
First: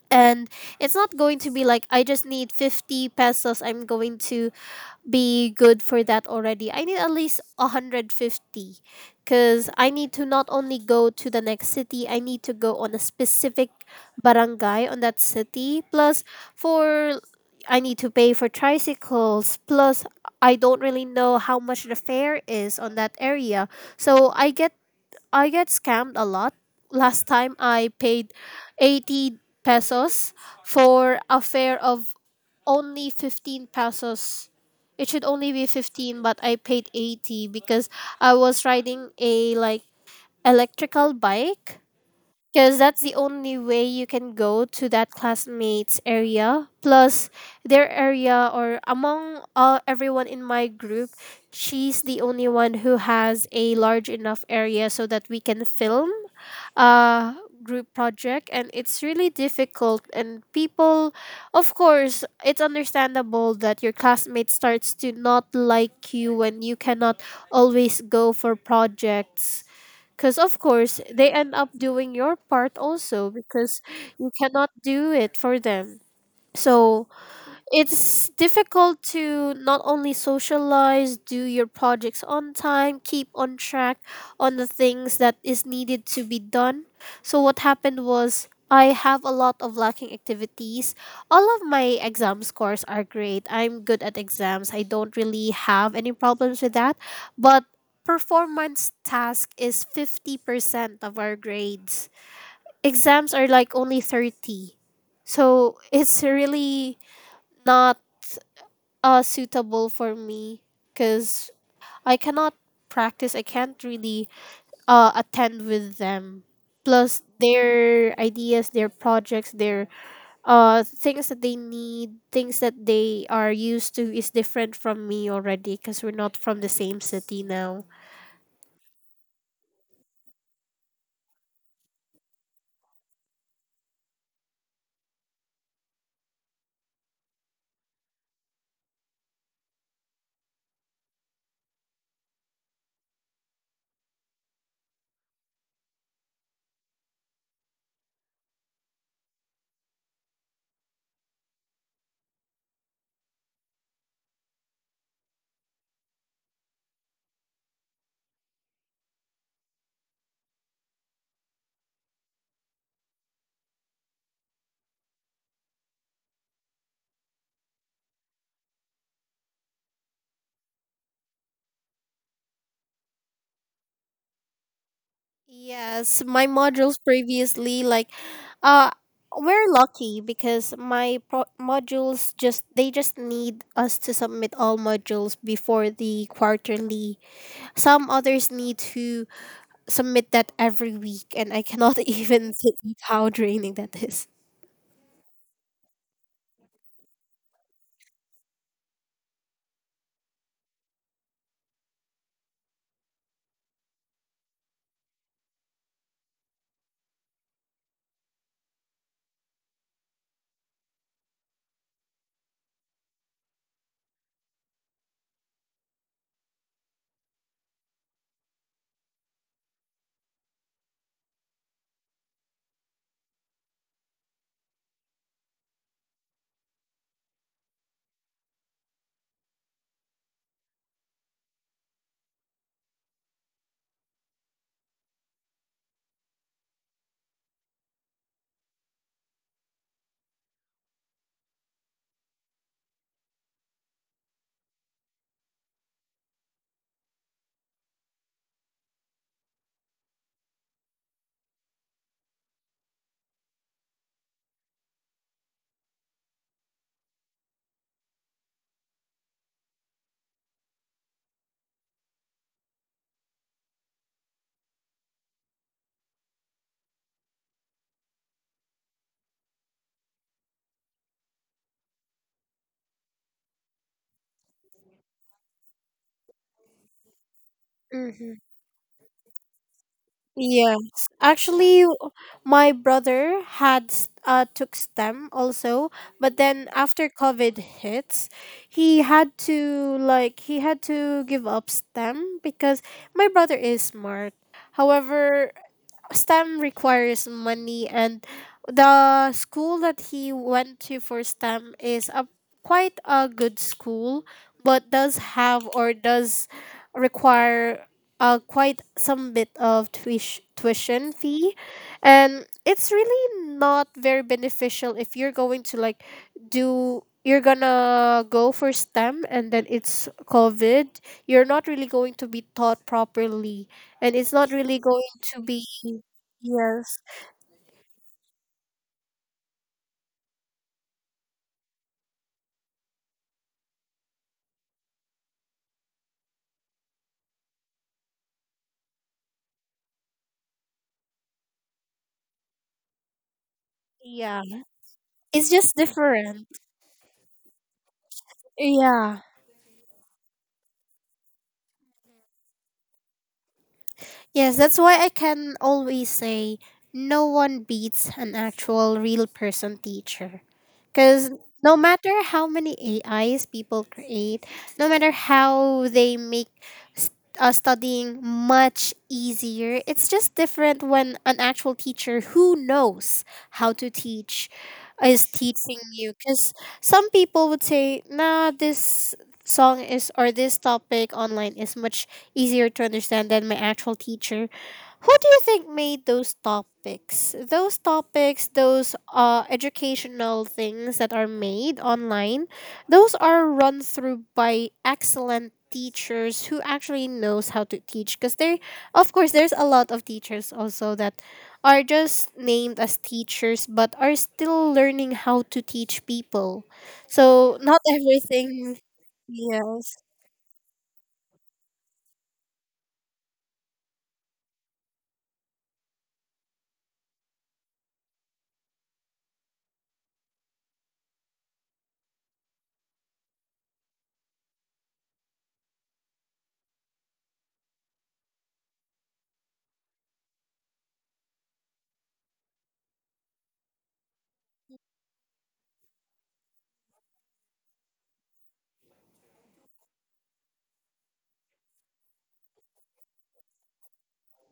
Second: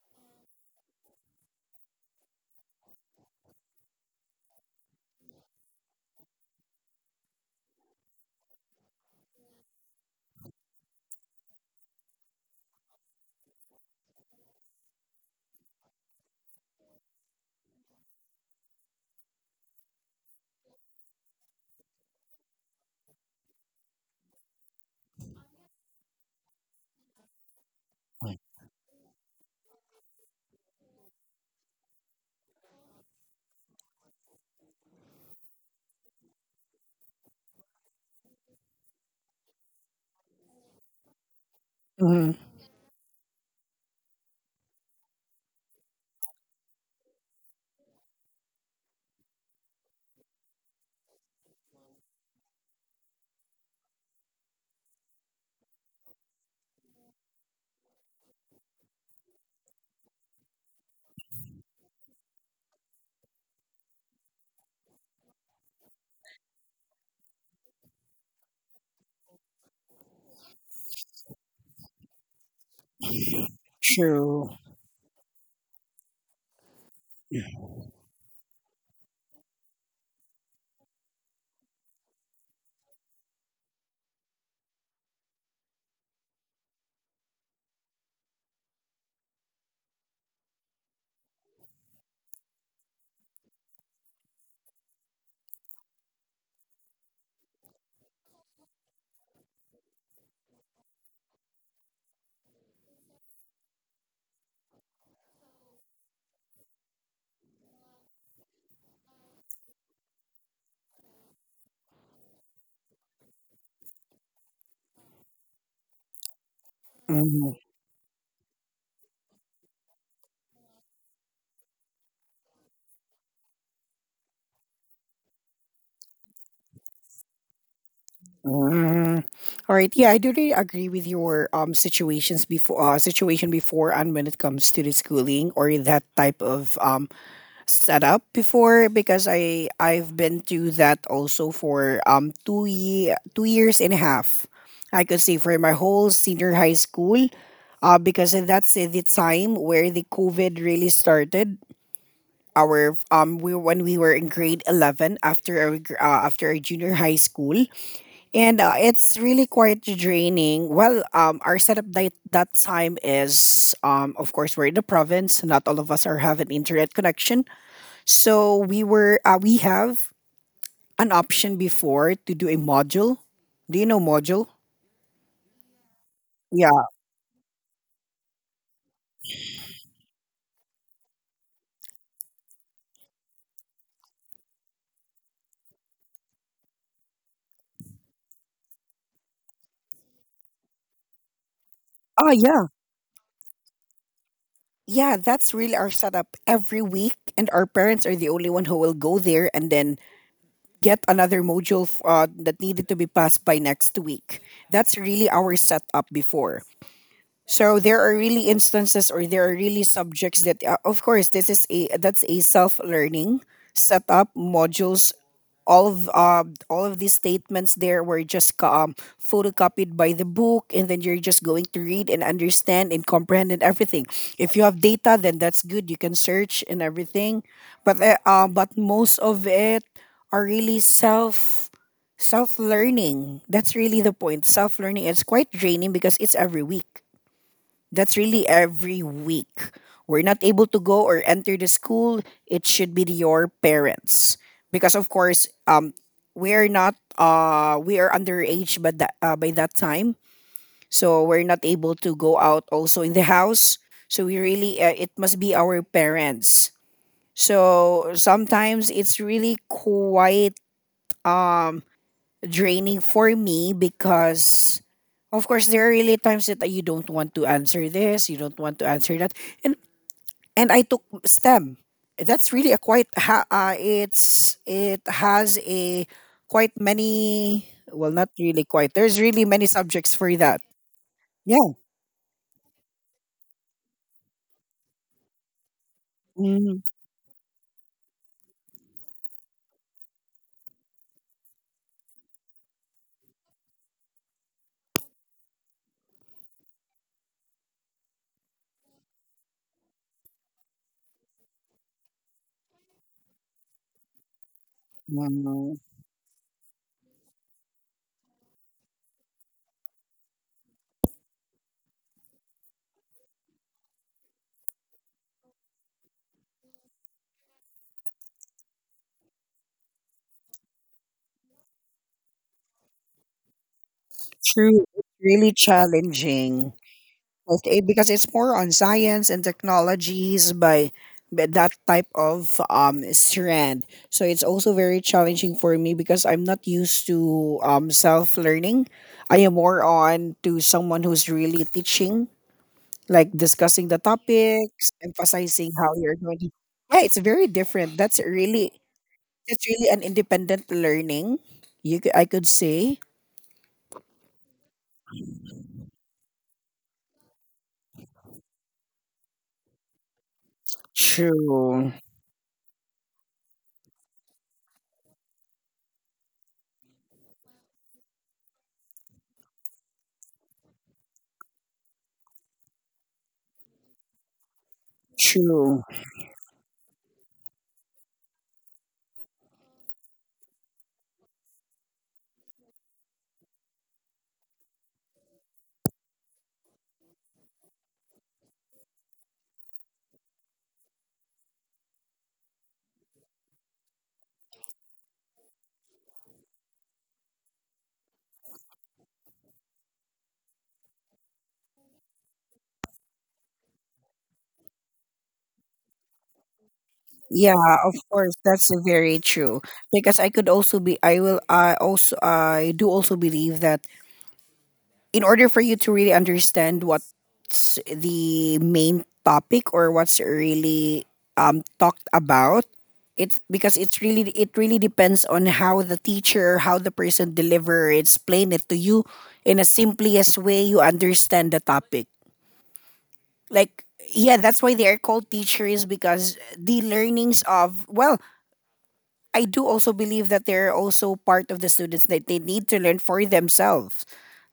Speaker 2: And it's not going to be like I just need fifty pesos, I'm going to be good for that already. I need at least one hundred fifty because I need to not only go to the next city, I need to go on a specific barangay on that city. Plus, for I need to pay for tricycles. Plus, I don't really know how much the fare is on that area. So I get I get scammed a lot. Last time I paid eighty pesos for a fare of only fifteen pesos. It should only be fifteen, but I paid eighty because I was riding a like electrical bike.
Speaker 1: Mhm.
Speaker 2: Because that's the only way you can go to that classmates area. Plus, their area, or among uh, everyone in my group, she's the only one who has a large enough area so that we can film uh group project. And it's really difficult, and people, of course it's understandable that your classmate starts to not like you when you cannot always go for projects because of course they end up doing your part also because you
Speaker 1: True.
Speaker 2: cannot do it for them. So it's difficult to not only socialize, do your projects on time, keep on track on the things that is needed to be done. So what happened was I have a lot of lacking activities. All of my exam scores are great. I'm good at exams. I don't really have any problems with that. But performance task is fifty percent of our grades. Exams are like only thirty. So it's really not uh suitable for me because I cannot practice. I can't really uh attend with them. Plus
Speaker 1: Mhm.
Speaker 2: their ideas, their projects, their uh things that they need, things that they are used to is different from me already because we're not from the same city now.
Speaker 1: Mhm. All right. Yeah, I do really agree with your um situations before, uh, situation before, and when it comes to the schooling or that type of um set up before, because I I've been to that also for um two ye- two years and a half. I could say for my whole senior high school, uh, because that's the time where the COVID really started. Our um we when we were in grade eleven after our gr- uh, after our junior high school, and uh, it's really quite draining. Well, um, our setup that that time is, um of course, we're in the province. Not all of us are have an internet connection, so we were uh, we have an option before to do a module. Do you know module?
Speaker 2: Yes, my
Speaker 1: Yeah.
Speaker 2: modules previously, like, uh, we're lucky because my pro- modules, just they just need us to submit all modules before the quarterly. Some others need to submit that every week, and I cannot [laughs]
Speaker 1: Oh
Speaker 2: even
Speaker 1: yeah.
Speaker 2: think of how draining that is.
Speaker 1: Yeah, that's really our setup every week, and our parents are the only one who will go there and then get another module f- uh, that needed to be passed by next week. That's really our setup before. So there are really instances, or there are really subjects that, uh, of course this is a that's a self-learning setup modules, all of um, all of these statements there were just co- um, photocopied by the book, and then you're just going to read and understand and comprehend and everything. If you have data, then that's good, you can search and everything. But uh, um, but most of it are really self self learning. That's really the point, self learning. It's quite draining because it's every week. That's really every week. We're not able to go or enter the school. It should be your parents because, of course, um, we are not uh we are underage, but that uh, by that time, so we're not able to go out also in the house. So we really uh, it must be our parents. So sometimes it's really quite um draining for me, because of course there are really times that you don't want to answer this, you don't want to answer that. And and I took STEM. That's really a quite ha- uh, it's it has a quite many, well, not
Speaker 2: Mhm.
Speaker 1: really quite. There's really many subjects for that.
Speaker 2: Yes,
Speaker 1: Yeah.
Speaker 2: actually, w- my brother had s- uh took S T E M also, but then
Speaker 1: Mm,
Speaker 2: after COVID hits, he had to like he had to give up S T E M because my brother is smart. However, S T E M requires money, and the school that he went to for S T E M is a quite a good school, but does have,
Speaker 1: wow.
Speaker 2: or does require uh, quite some bit of tuish- tuition fee, and it's really not very beneficial if you're going to like do you're gonna go for S T E M and then it's COVID. You're not really going to be taught properly, and it's not really
Speaker 1: True.
Speaker 2: going
Speaker 1: It's
Speaker 2: to
Speaker 1: really
Speaker 2: be.
Speaker 1: challenging.
Speaker 2: Yes.
Speaker 1: Okay, because it's more on science and technologies by, by that type of um strand. So it's also very challenging for me, because I'm not used to um self learning. I am more on to someone who's really teaching, like discussing the
Speaker 2: Yeah.
Speaker 1: topics,
Speaker 2: It's
Speaker 1: emphasizing
Speaker 2: just
Speaker 1: how you're going
Speaker 2: different.
Speaker 1: to. Yeah, it's very different. That's really
Speaker 2: Yeah.
Speaker 1: that's really an independent learning. You c- I could say.
Speaker 2: Yes, that's why I can always say no one beats an actual real person teacher. Because no
Speaker 1: True.
Speaker 2: matter how many A Is people create, no matter how they make st- uh, studying much easier, it's just different when an actual teacher who knows how to teach is teaching
Speaker 1: True.
Speaker 2: you. Because some people would say, nah, this song is, or this topic online is much easier to understand than my actual teacher. Who do you think made those topics? Those topics, those uh, educational things that are made online, those are run through by excellent teachers who actually knows how to teach because they, of course there's a lot of teachers also that are just named as teachers but are still learning how to teach people,
Speaker 1: Yeah,
Speaker 2: so not
Speaker 1: of
Speaker 2: [laughs]
Speaker 1: course, that's
Speaker 2: everything.
Speaker 1: very true.
Speaker 2: Yes.
Speaker 1: Because I could also be, I will, I also, I do also believe that in order for you to really understand what's the main topic or what's really um talked about, it's because it's really it really depends on how the teacher, how the person deliver, explain it to you in a simplest way you understand the topic. Like yeah, that's why they are called teachers, because the learnings of, well, I do also believe that they're also part of the students that they need to learn for themselves.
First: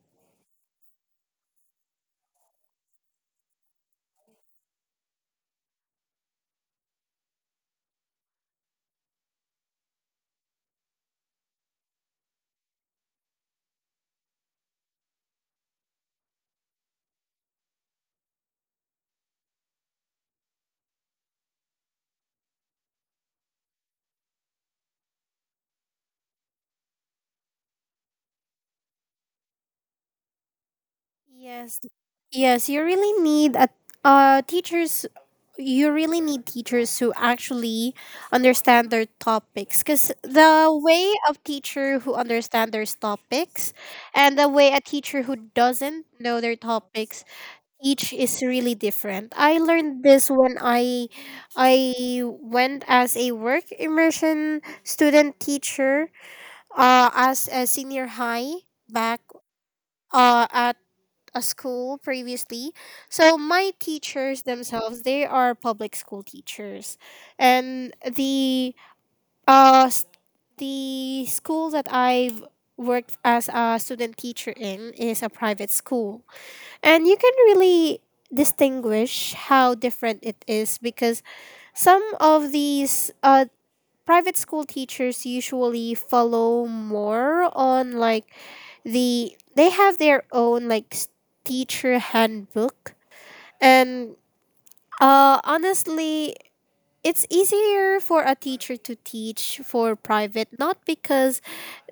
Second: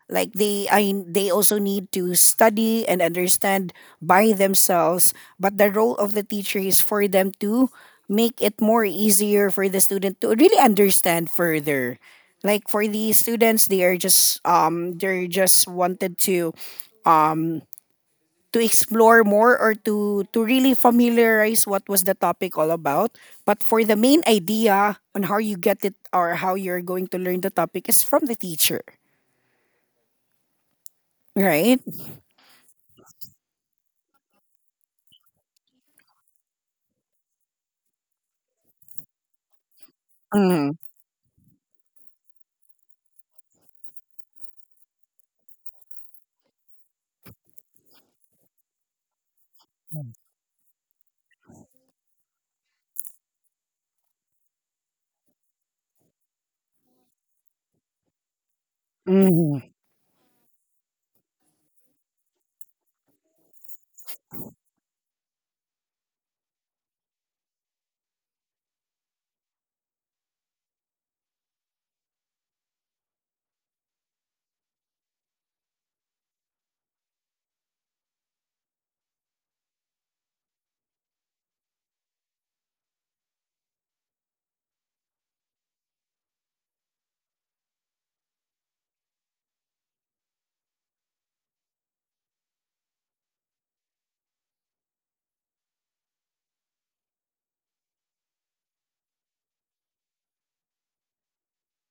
Speaker 1: Like they I they also need to study and understand by themselves, but the role of the teacher is for them to make it more easier for the student to really understand further. Like for the students, they are just um they're just wanted to to explore more or to to really familiarize what was the topic all about, but for the main idea on how you get it or how you're going to learn the topic is from the teacher,
Speaker 2: Yes,
Speaker 1: right?
Speaker 2: yes, you really need a uh, teachers. You really need teachers who actually understand their topics, because the
Speaker 1: Mm.
Speaker 2: way of teacher who understand their topics, and the way a teacher who doesn't know their topics, each is really different. I learned this when I I went as a work immersion student teacher, uh, as a senior high back,
Speaker 1: Mm-hmm.
Speaker 2: uh, at a school previously. So my teachers themselves, they are public school teachers, and the uh s- the school that I've worked as a student teacher in is a private school, and you can really distinguish how different it is because some of these uh private school teachers usually follow more on like the they have their own like s- teacher handbook. And uh honestly, it's easier for a teacher to teach for private, not because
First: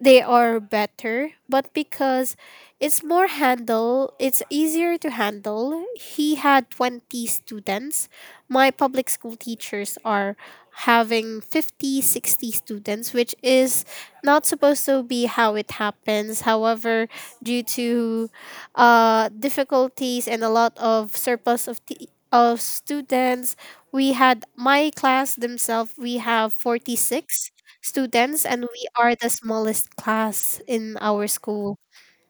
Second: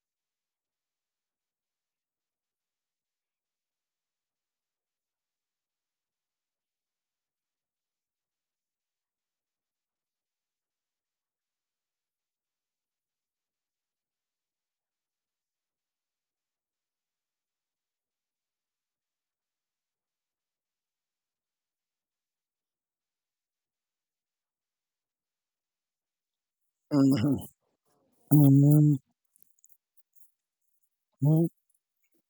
Speaker 2: they are better, but because it's more handle it's easier to handle. He had twenty students. My public school teachers are having fifty, sixty students, which is not supposed to be how it happens. However, due to uh, difficulties and a lot of surplus of t- of students, we had, my class themselves, we have
Speaker 1: Mm-hmm.
Speaker 2: forty-six students, and we
Speaker 1: Mm-hmm.
Speaker 2: are the smallest class in our school.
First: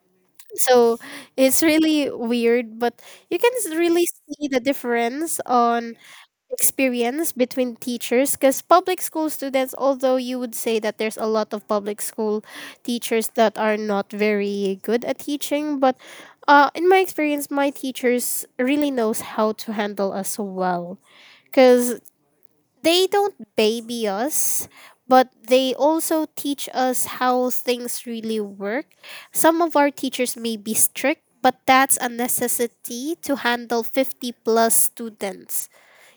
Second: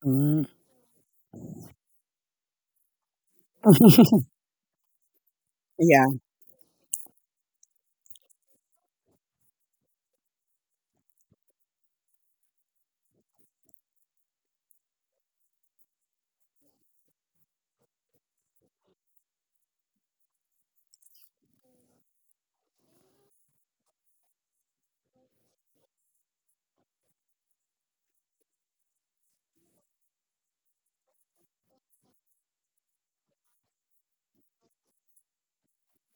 Speaker 1: Mm-hmm.
Speaker 2: So it's really weird, but you can s- really see the difference on
Speaker 1: Yeah.
Speaker 2: experience between teachers because public school students, although you would say that there's a lot of public school teachers that are not very good at teaching, but uh, in my experience, my teachers really knows how to handle us well because they don't baby us, but they also teach us how things really work. Some of our teachers may be strict, but that's a necessity to handle fifty plus students.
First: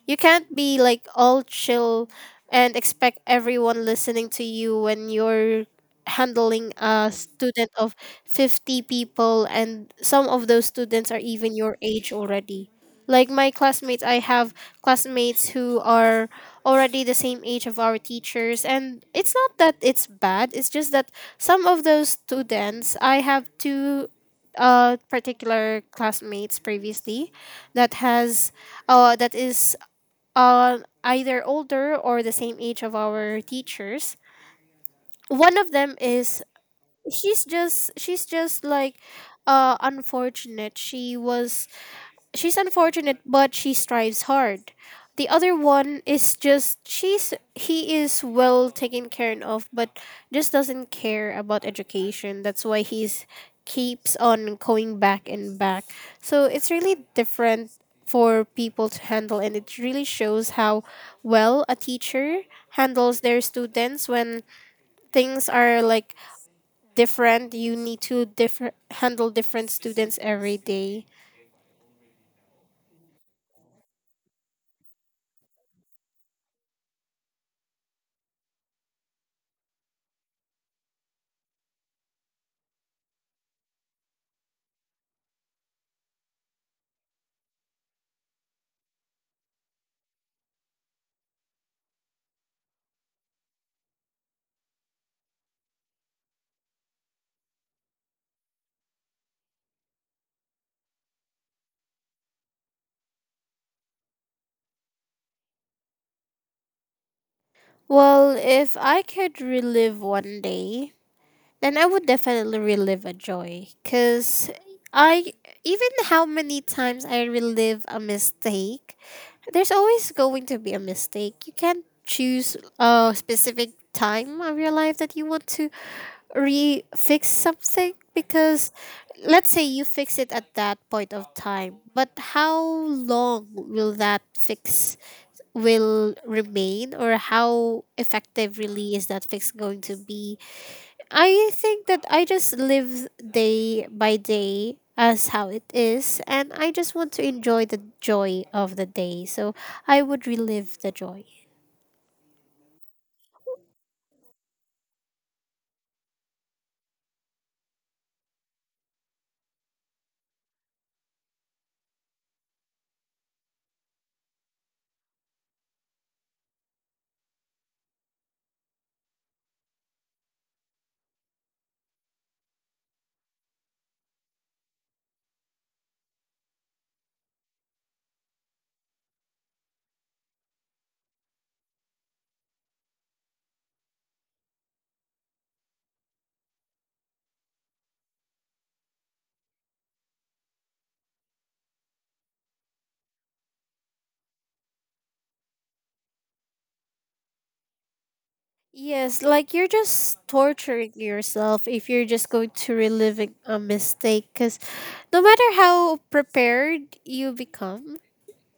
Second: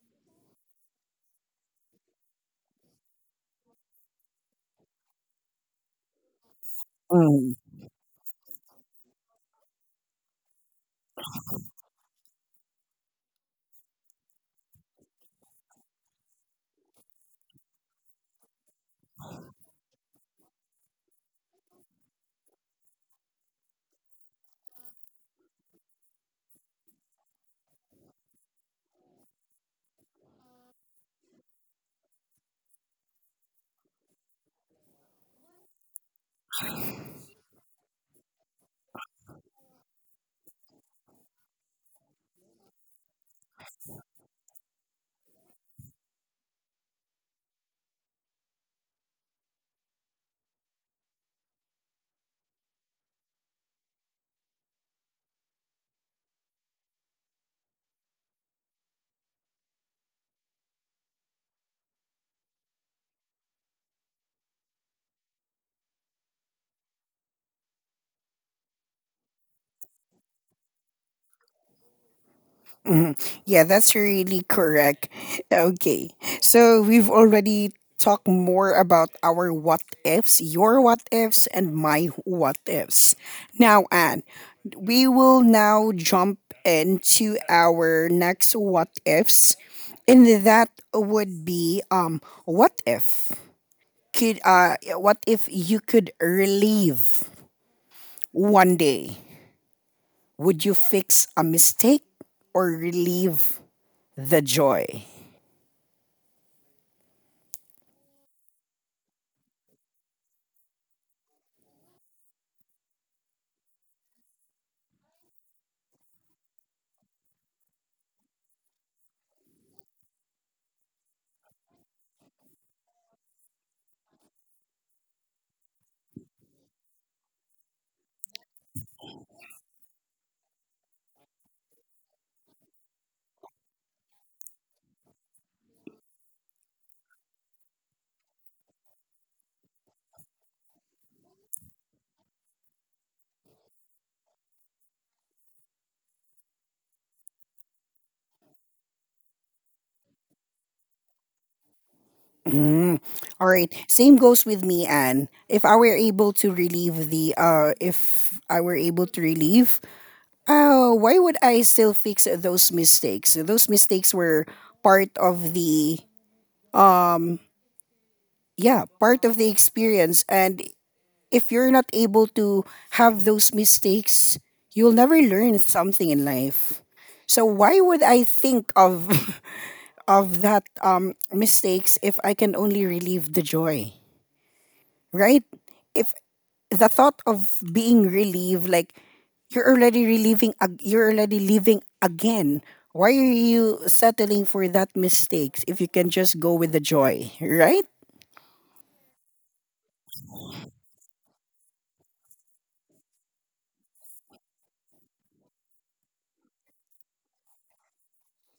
Speaker 2: You can't be like all chill and expect everyone listening to you when you're handling a student of fifty people, and some of those students are even your age already. Like my classmates, I have classmates who are already the same age of our teachers, and it's not that it's bad, it's just that some of those students, I have two uh particular classmates previously that has uh that is uh, either older or the same age of our teachers. One of them is, she's just she's just like uh unfortunate. She was she's unfortunate but she strives hard. The other one is, just she's he is well taken care of but just doesn't care about education, that's why he's keeps on going back and back. So it's really different for people to handle, and it really shows how well a teacher handles their students when things are like different, you need to differ- handle different students every day.
Speaker 1: Mhm. Yeah, that's really correct. Okay. So we've already talked more about our what ifs, your what ifs, and my what ifs. Now, Anne, we will now jump into our next what ifs. And that would be um what if could uh what if you could relieve one day? Would you fix a mistake or relieve the joy?
Speaker 2: Well, if I could relive one day, then I would definitely relive a joy. Cause I even how many times I relive a mistake, there's always going to be a mistake. You can't choose a specific time of your life that you want to re fix something because let's say you fix it at that point of time, but how long will that fix will remain, or how effective really is that fix going to be. I think that I just live day by day as how it is, and I just want to enjoy the joy of the day. So I would relive the joy.
Speaker 1: Mm. All right. Same goes with me, Anne. If I were able to relieve the uh if I were able to relieve, uh, why would I still fix those mistakes? Those mistakes were part of the um yeah, part of the experience. And if you're not able to have those mistakes, you'll never learn something in life. So why would I think of [laughs] of that um mistakes if I can only relieve the joy, right? If the thought of being relieved, like you're already relieving, ag- you're already living again. Why are you settling for that mistakes if you can just go with the joy, right?
Speaker 2: Yes, like you're just torturing yourself if you're just going to reliving a mistake because no matter how prepared you become,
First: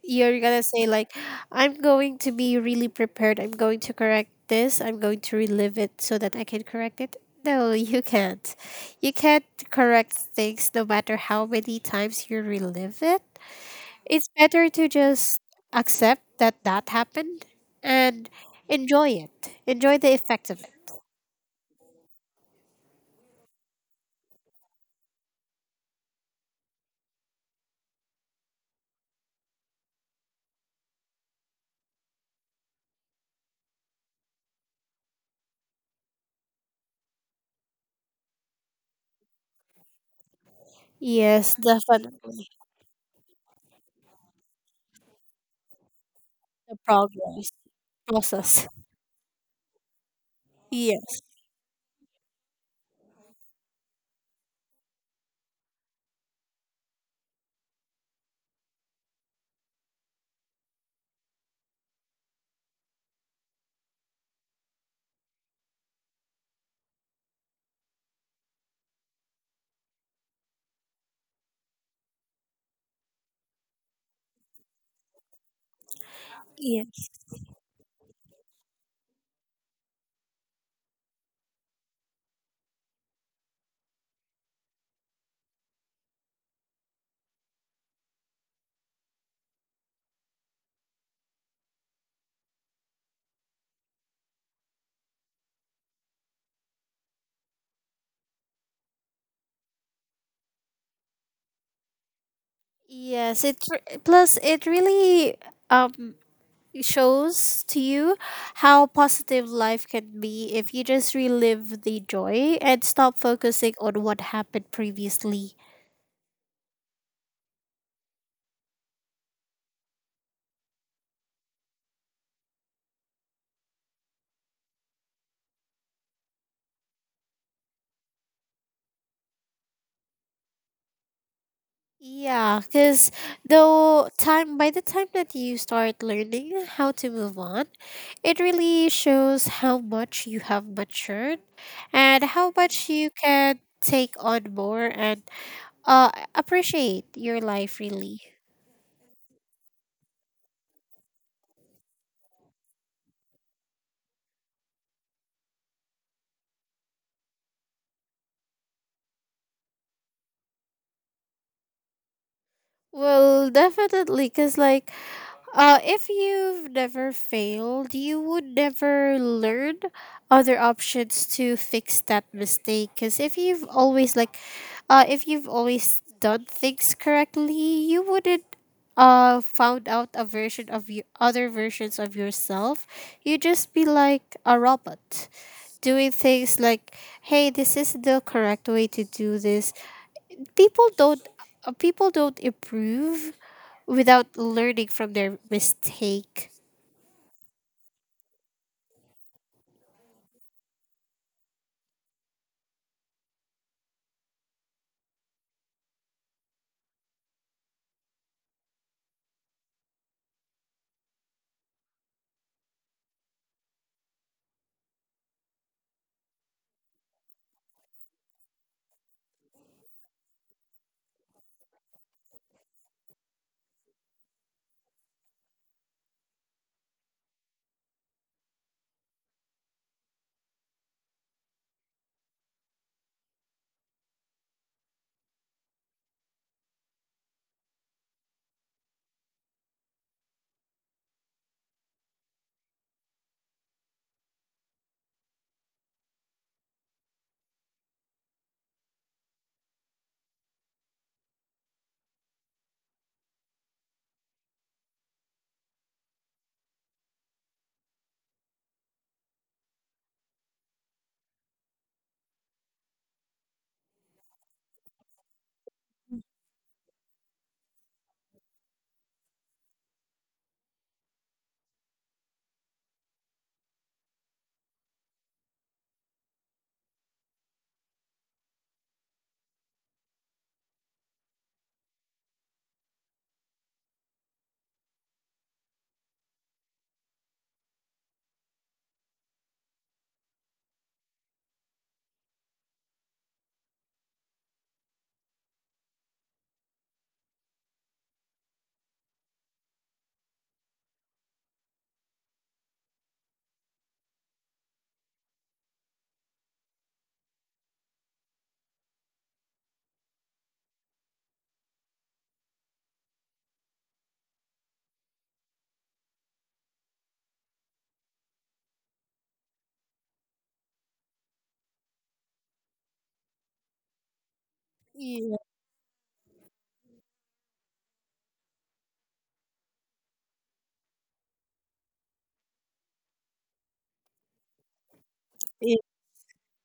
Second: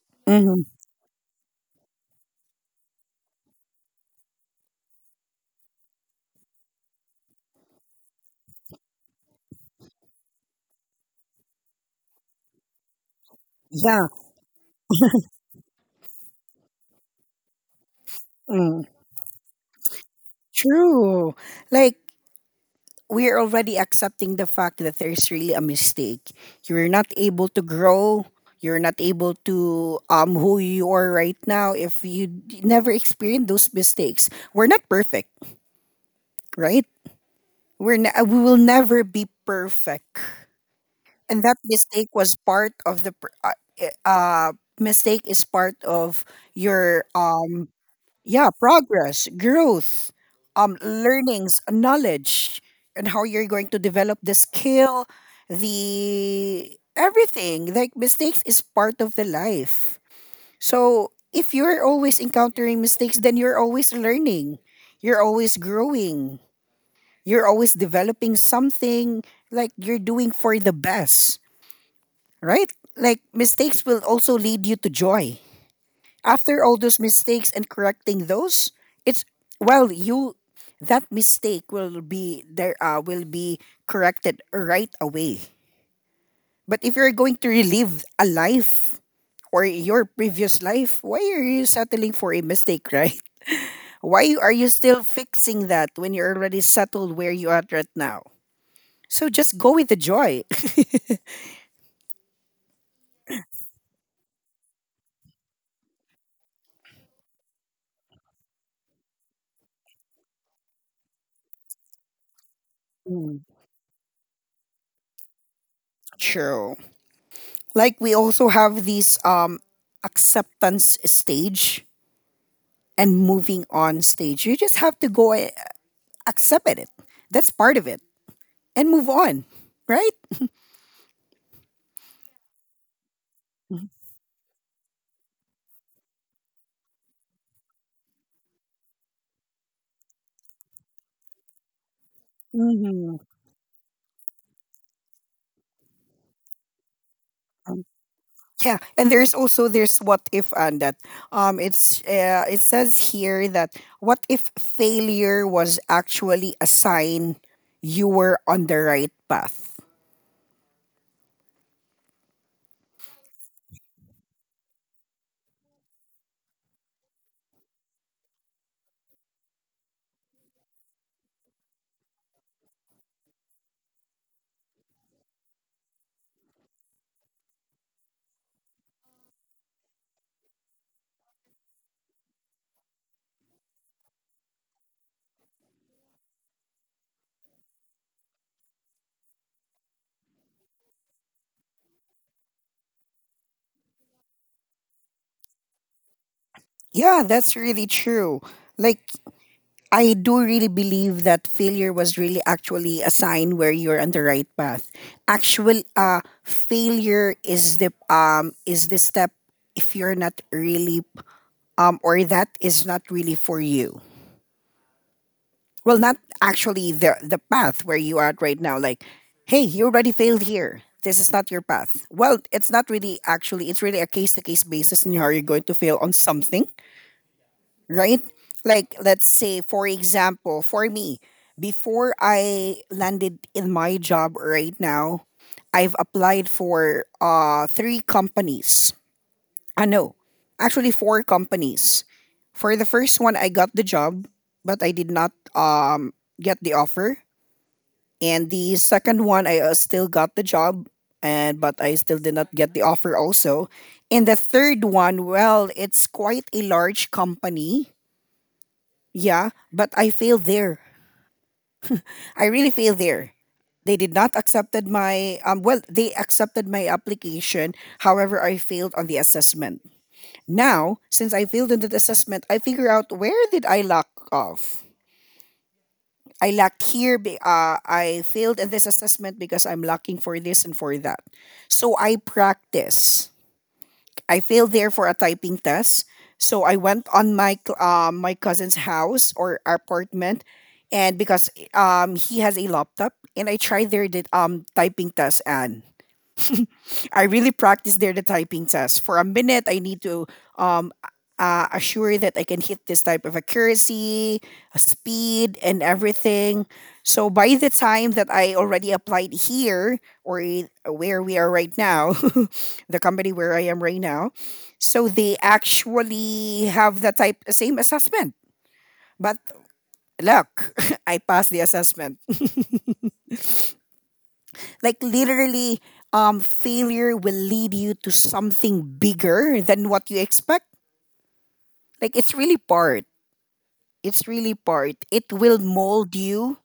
Speaker 2: you're
Speaker 1: Mm-hmm.
Speaker 2: gonna say like I'm going to be really prepared, I'm going to correct this, I'm going to relive it so that I can correct it. No, [laughs] you can't. You can't correct things no matter how many times you relive it.
Speaker 1: Yeah,
Speaker 2: It's better to just accept that that happened, and
Speaker 1: mm.
Speaker 2: enjoy it, enjoy the effect of it.
Speaker 1: True. Like we're already accepting the fact that there's really a mistake. You're not able to grow. You're not able to um who you are right now if you d- never experience those mistakes. We're not perfect, right? We're ne- we will never be perfect, and
Speaker 2: Yes,
Speaker 1: that mistake was
Speaker 2: definitely.
Speaker 1: part of the pr- uh, i- uh mistake is part of
Speaker 2: The
Speaker 1: your
Speaker 2: progress,
Speaker 1: um yeah,
Speaker 2: process.
Speaker 1: progress, growth, um
Speaker 2: Yes.
Speaker 1: learnings, knowledge, and how you're going to develop the skill, the everything. Like mistakes is part of the life. So if you're always encountering mistakes, then you're always learning. You're always growing, you're always developing something, like you're doing for the best, right? Like mistakes will also lead you to joy. After all those
Speaker 2: Yes.
Speaker 1: mistakes and correcting those, it's, well, you that mistake will be there uh, will be corrected right away. But if you're going to relive a life or your previous life, why are you settling for a mistake, [laughs] right? Why are you still fixing that when you're already settled where you are right now? So just go with the joy. [laughs]
Speaker 2: Yes, it re- plus it really um it shows to you how positive life can be if you just relive the joy and stop
Speaker 1: Mm.
Speaker 2: focusing on what happened previously.
Speaker 1: True. Like we also have this um acceptance stage and moving on stage. You just have to go a- accept it. That's part of it and move on, right?
Speaker 2: Yeah, because though time by the time that you start learning how to move on, it really shows how much you have matured and how much you
Speaker 1: Mhm.
Speaker 2: can take on more and uh appreciate your life,
Speaker 1: Um,
Speaker 2: really.
Speaker 1: yeah, and there's also there's what if and that. Um, it's uh, it says here that what if failure was actually a sign you were on the right path.
Speaker 2: Well, definitely, because like, Uh, if you've never failed, you would never learn other options to fix that mistake. Because if you've always like, uh, if you've always done things correctly, you wouldn't uh found out a version of your other versions of yourself. You'd just be like a robot doing things like, hey, this is the correct way to do this. People don't uh, people don't improve without learning from their mistake.
Speaker 1: Yeah, that's really true. Like I do really believe that failure was really actually a sign where you're on the right path. Actual uh failure is the um is the step if you're not really um or that is not really for you. Well, not actually the the path where you are at right now, like hey, you already failed here. This is not your path. Well, it's not really actually it's really a case to case basis in how you're going to fail on something, right? Like, let's say, for example, for me, before I landed in my job right now, I've applied for uh, three companies. I know, actually, four companies. For the first one, I got the job, but I did not um, get the offer. And the second one, I uh, still got the job, and but I still did not get the offer also. And the third one, well, it's quite a large company, yeah, but I failed there. I really failed there. They did not accepted my um well, they accepted my application. However, I failed on the assessment. Now, since I failed on the assessment, I figure out where did I lack off. I lacked here. be- Uh, I failed in this assessment because I'm lacking for this and for that. So I practice. I failed there for a typing test. So I went on my cl- um, my cousin's house or apartment, and because um, he has a laptop, and I tried their did- um typing test, and I really practice there the typing test. For a minute, I need to um, uh, assure that I can hit this type of accuracy, uh, speed, and everything. So by the time that I already applied here or i- where we are right now, [laughs] the company where I am right now, so they actually have the type same assessment. But look, [laughs] I passed the assessment. Like
Speaker 2: Yes,
Speaker 1: literally, um, failure will lead you to something bigger than what you expect. Like it's really part. It's really part. It will
Speaker 2: it-
Speaker 1: mold you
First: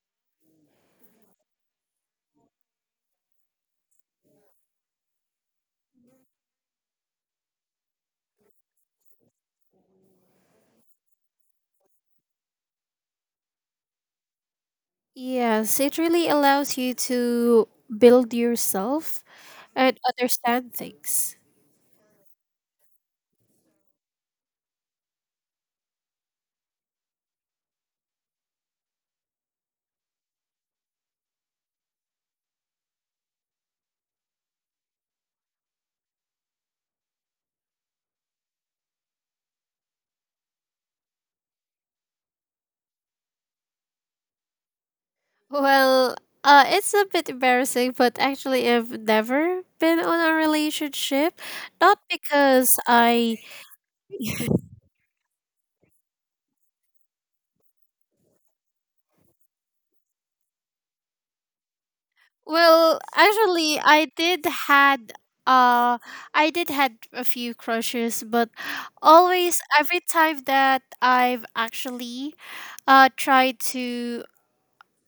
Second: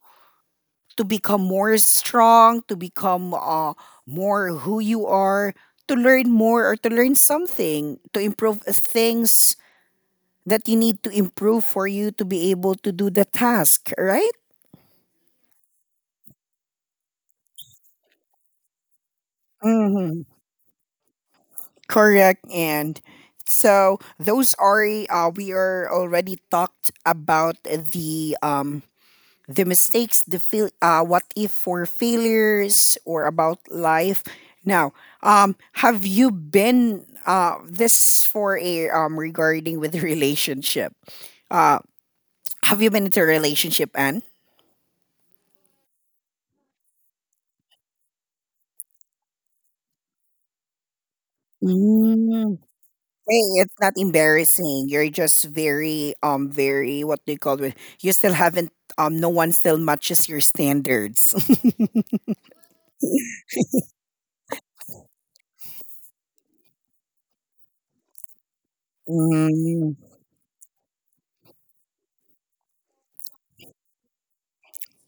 Speaker 1: to become more strong, to become uh, more who you are, to learn more or to learn something, to improve things that you need to improve for you to be able to do the task, right?
Speaker 2: Yes, it really allows you to build yourself and understand things.
Speaker 1: Correct. And so those are uh, we are already talked about the um the mistakes, the fail, uh, what if for failures or about life. Now, um, have you been uh this for a um regarding with [laughs] relationship? Uh, have you been into a relationship, Anne?
Speaker 2: Well, uh, it's a bit embarrassing, but actually, I've never been on a relationship. Not because I.
Speaker 1: Thing. It's not embarrassing. You're just very um very what do you call it? You still haven't um no one still matches your standards. [laughs]
Speaker 2: Well, actually, I did had uh I did had a few crushes, but always
Speaker 1: Mm,
Speaker 2: every time that I've actually uh tried to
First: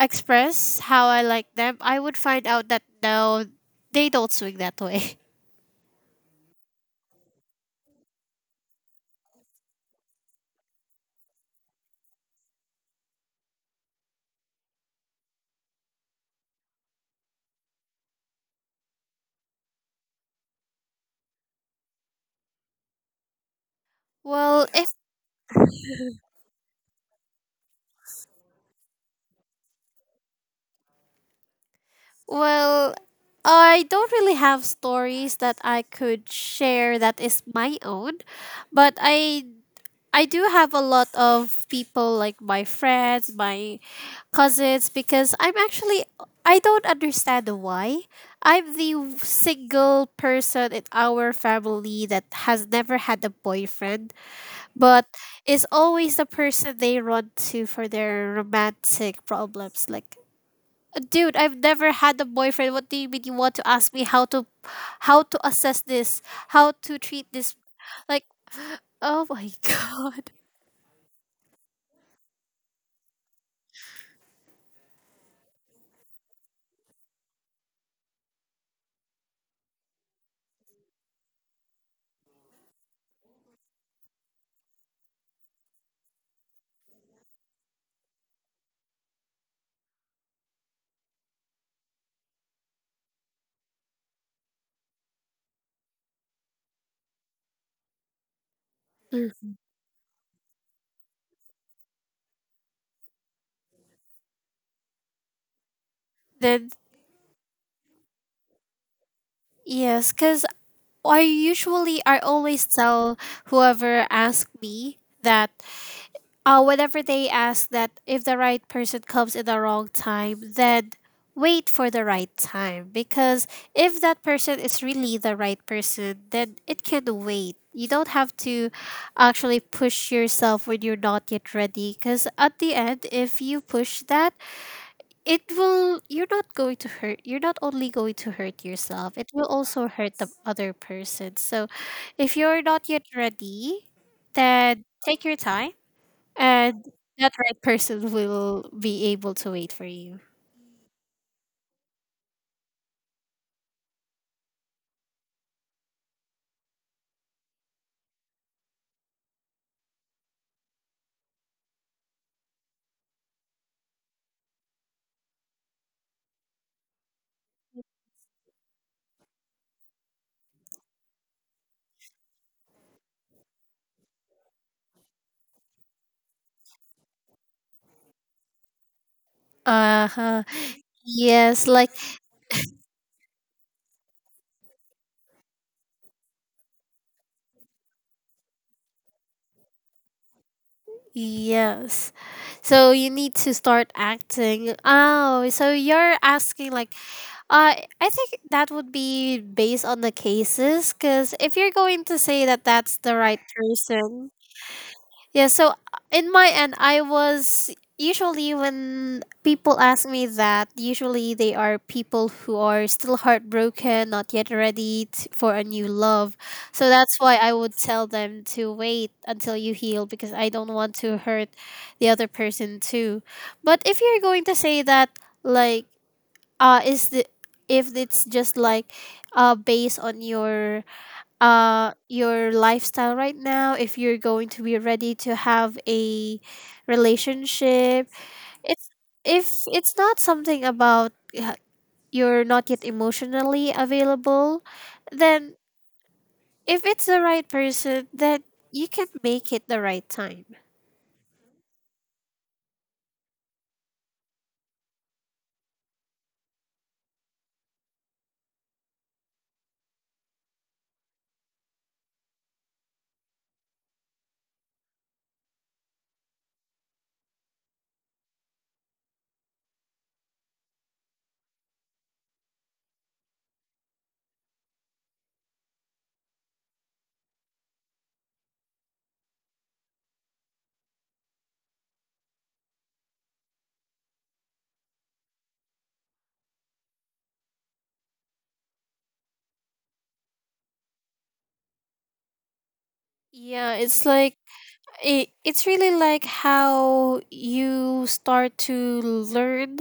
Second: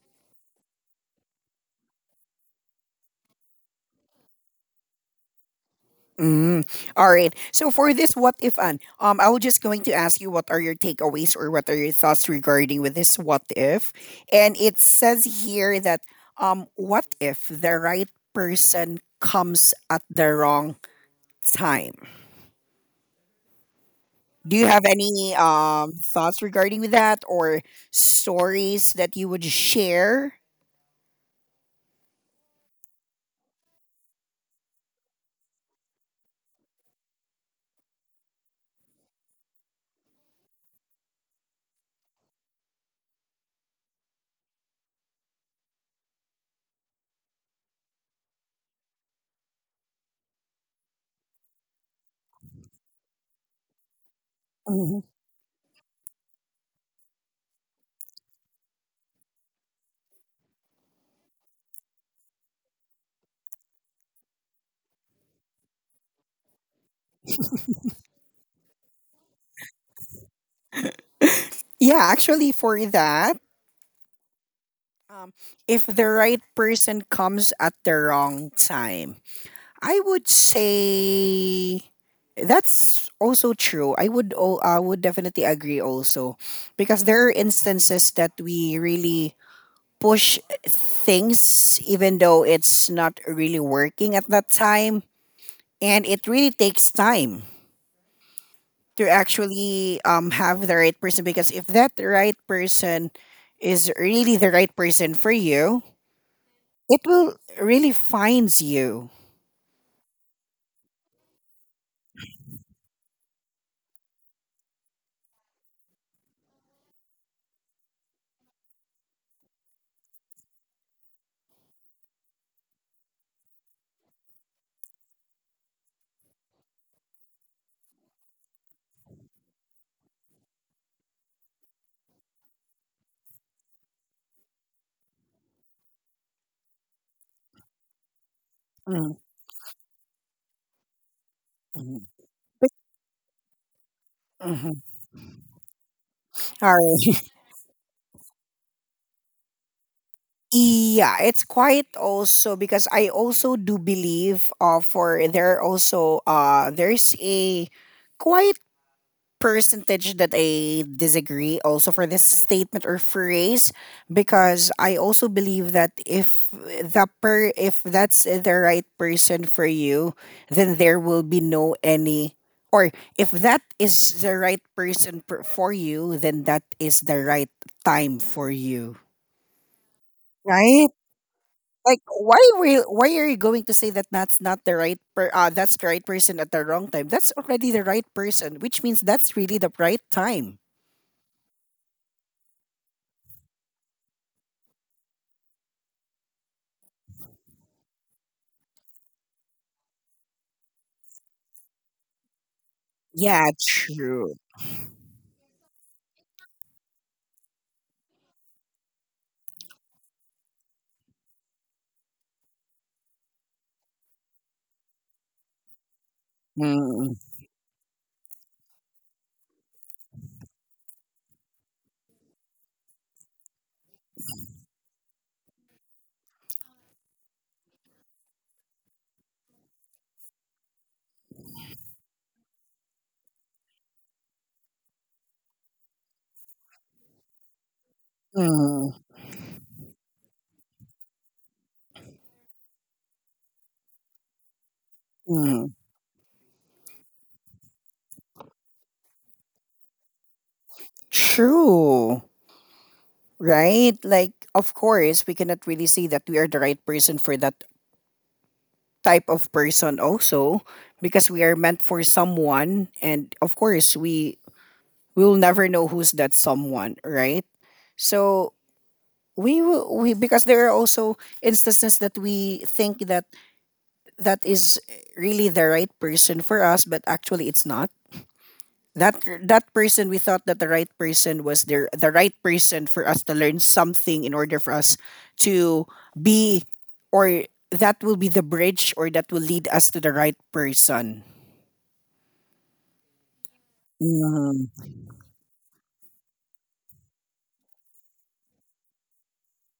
Speaker 2: express how I like them, I would find out that no, they don't swing that way. [laughs]
Speaker 1: mm. All right. So for this what if an um I was just going to ask you what are your takeaways or what are your thoughts regarding with this what if? And it says here that um what if the right person comes at the wrong time? Do you
Speaker 2: Well,
Speaker 1: have
Speaker 2: if
Speaker 1: any um thoughts regarding with that or stories that you would share?
Speaker 2: well, I don't really have stories that I could share that is my own, but I I do have a lot of people like my friends, my cousins. Because I'm actually I don't understand why I'm the single person in our family that has never had a boyfriend,
Speaker 1: Mhm.
Speaker 2: but is always the person they run to for their romantic problems, like, dude, I've never had a boyfriend, what do you mean you want to ask me how to how to assess this, how to treat this, like, oh my [laughs]
Speaker 1: Yeah, actually for that, um, if the right person comes at the wrong time, I would say that's also true. I would o- I would definitely agree also, because there are instances that we really push things even though it's not really working at that time, and it really takes time to
Speaker 2: god.
Speaker 1: actually um have the right person, because if that right person is really the right person for you,
Speaker 2: Then,
Speaker 1: it will really finds you.
Speaker 2: yes, because I usually I always tell whoever asks me that, uh whenever they ask that, if the right person comes in the wrong time, then wait for the right time, because if that person is really the right person, then it can wait. You don't have to actually push yourself when you're not yet ready, because at the end, if you push that, it will you're not going to hurt you're not only going to hurt
Speaker 1: Mm,
Speaker 2: yourself, it will also hurt the other person, so
Speaker 1: mhm.
Speaker 2: if you're
Speaker 1: But-
Speaker 2: not yet ready,
Speaker 1: mhm.
Speaker 2: then take your time,
Speaker 1: All
Speaker 2: and
Speaker 1: right.
Speaker 2: that right person will be able to wait for you.
Speaker 1: Yeah, it's quite also because I also do believe, uh for there also, uh there's a quiet percentage that I disagree also for this statement or phrase, because I also believe that if the per if that's the right person for you, then there will be no any, or if that is the right person, per, for you, then that is the right time for you.
Speaker 2: Uh-huh.
Speaker 1: Right?
Speaker 2: Yes, like.
Speaker 1: Like, why will why are you going to say that that's not the right per uh, that's the right person at the wrong time? That's already the right person, which means that's really the right time.
Speaker 2: Yes, so you need to start acting. Oh, so you're asking, like, Uh, I think that would be based on the cases, because if you're going to say that that's the right
Speaker 1: Yeah,
Speaker 2: person,
Speaker 1: true.
Speaker 2: yeah. So, uh, in my end, I was usually when people ask me that, usually they are people who are still heartbroken, not yet ready t- for a new love. So
Speaker 1: Mm,
Speaker 2: that's why I would tell them to wait until you heal, because I don't want to hurt the other person too. But if you're going to say that, like, uh is the if it's just like, uh based on your uh your lifestyle right now, if you're going to be ready to have a relationship. it's
Speaker 1: mm,
Speaker 2: if it's not something about, uh, you're not yet emotionally available, then
Speaker 1: mm.
Speaker 2: if it's the right person, then you can make it the right time.
Speaker 1: True, right? Like, of course, we cannot really say that we are the right person for that type of person also, because we are meant for someone, and of course we will never know who's that someone, right? So we will we because there are also instances that we think that that is really the right person for us, but actually it's not. That that person, we thought that the right person was there, the right person for us to learn something in order for us to be, or that will be the bridge, or that will lead us to the right person.
Speaker 2: Yeah, it's like,
Speaker 1: Hmm.
Speaker 2: it, it's really like how you start to learn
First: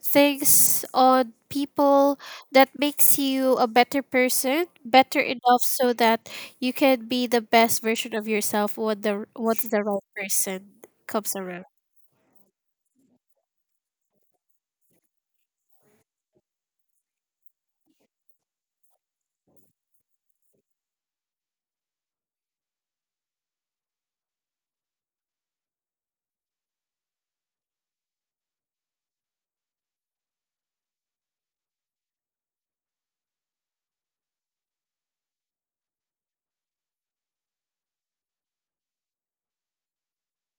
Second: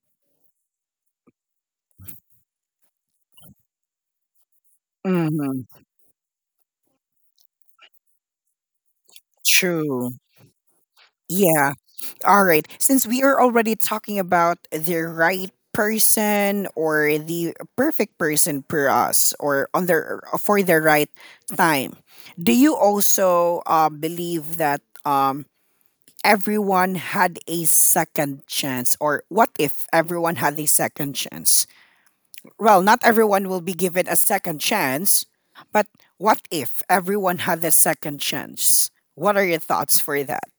Speaker 2: things on people, that makes you a better person, better enough
Speaker 1: Hmm.
Speaker 2: so that you can be the best version of yourself when the once the right
Speaker 1: True.
Speaker 2: person comes around.
Speaker 1: Yeah. All right, since we are already talking about the right person, or the perfect person for us, or on the for the right time, do you also uh, believe that um everyone had a second chance, or what if everyone had a second chance? Well, not everyone will be given a second chance, but what if everyone had a second chance? What are your thoughts for that?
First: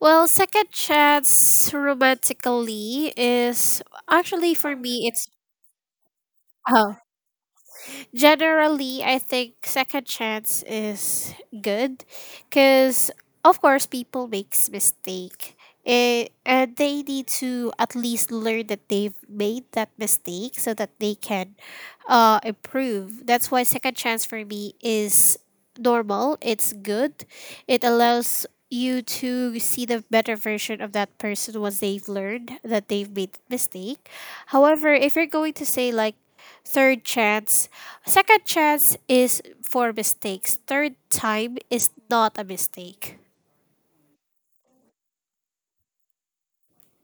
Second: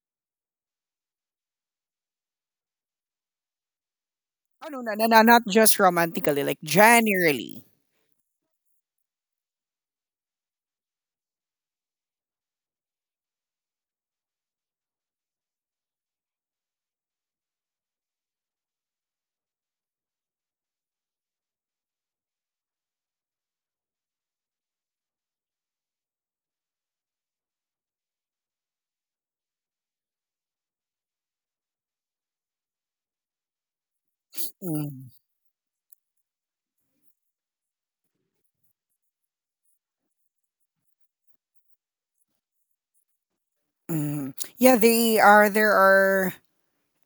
Speaker 2: Well, second chance romantically is, actually,
Speaker 1: Oh,
Speaker 2: for
Speaker 1: no, no, no,
Speaker 2: me,
Speaker 1: no,
Speaker 2: it's.
Speaker 1: not just romantically, like,
Speaker 2: [laughs]
Speaker 1: generally.
Speaker 2: Generally, I think second chance is good, because, of course, people makes mistake. Eh, and they need to at least learn that they've made that mistake, so that they can, uh, improve. That's why second chance for me is normal. It's good. It allows you to see the better version of that person once they've learned that they've made mistake. However,
Speaker 1: Mm,
Speaker 2: if you're going to say like third chance, second chance is for mistakes. Third time is not a mistake.
Speaker 1: mm. Yeah, they are there are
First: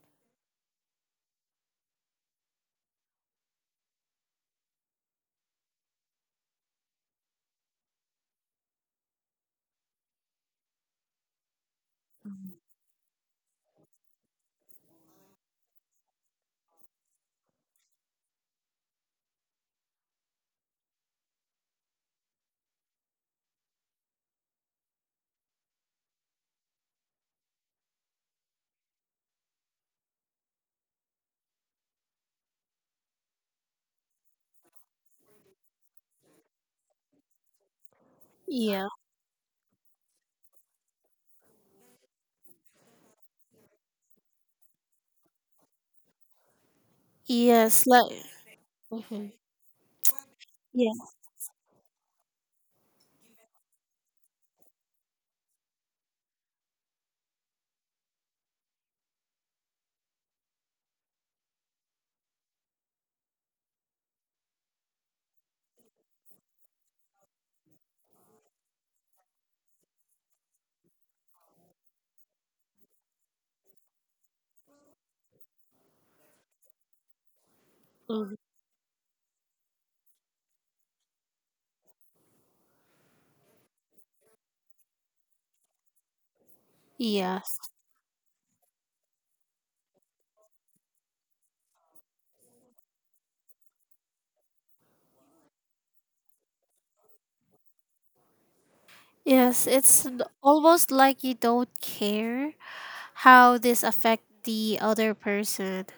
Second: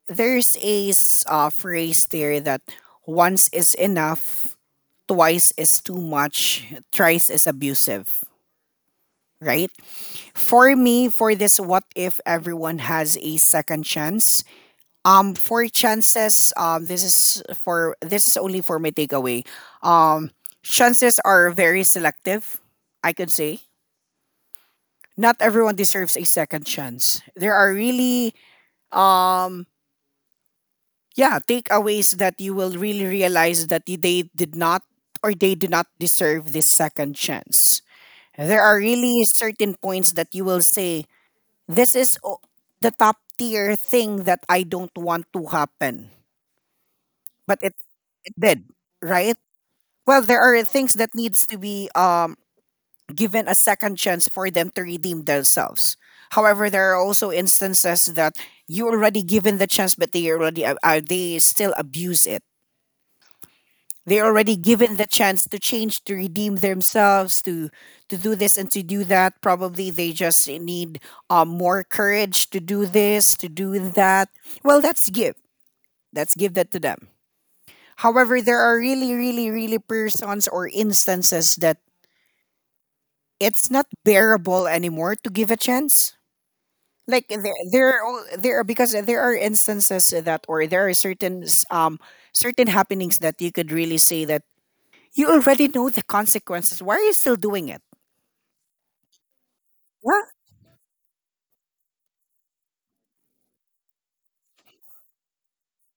Speaker 1: there's a s- uh, phrase there that once is enough, twice is too much, thrice is abusive, right? For me, for this, what if everyone has a second chance? Um, for chances, um, this is for this is only for my takeaway. Um, Chances are very selective. I could say not everyone deserves a second chance. There are really, um, yeah, takeaways that you will really realize that they did not, or they do not deserve this second chance. There are
Speaker 2: Yeah.
Speaker 1: really certain points that you will say, This is o- the top tier thing that I don't want to happen, but it,
Speaker 2: Yes. Like.
Speaker 1: it did,
Speaker 2: Mm-hmm.
Speaker 1: right? Well, there are
Speaker 2: Yeah.
Speaker 1: things that needs to be um, given a second chance for them to redeem themselves. However, there are also instances that you already given the chance, but they already, uh, uh, they still abuse it. They're already given the chance to change, to redeem themselves, to to do this and to do that. Probably they just need um, more courage to do this, to do that. Well, that's give. That's give that to them.
Speaker 2: Mm-hmm.
Speaker 1: However, there are really, really, really persons or instances that it's not bearable anymore to give a chance. Like there,
Speaker 2: Yes.
Speaker 1: there, are- there are, because there are instances that, or there are certain s- um certain happenings that you could really say that you already know the consequences. Why are you still doing it?
Speaker 2: Yes, it's n-
Speaker 1: Yeah.
Speaker 2: almost like you don't care how this affect the other person. [laughs]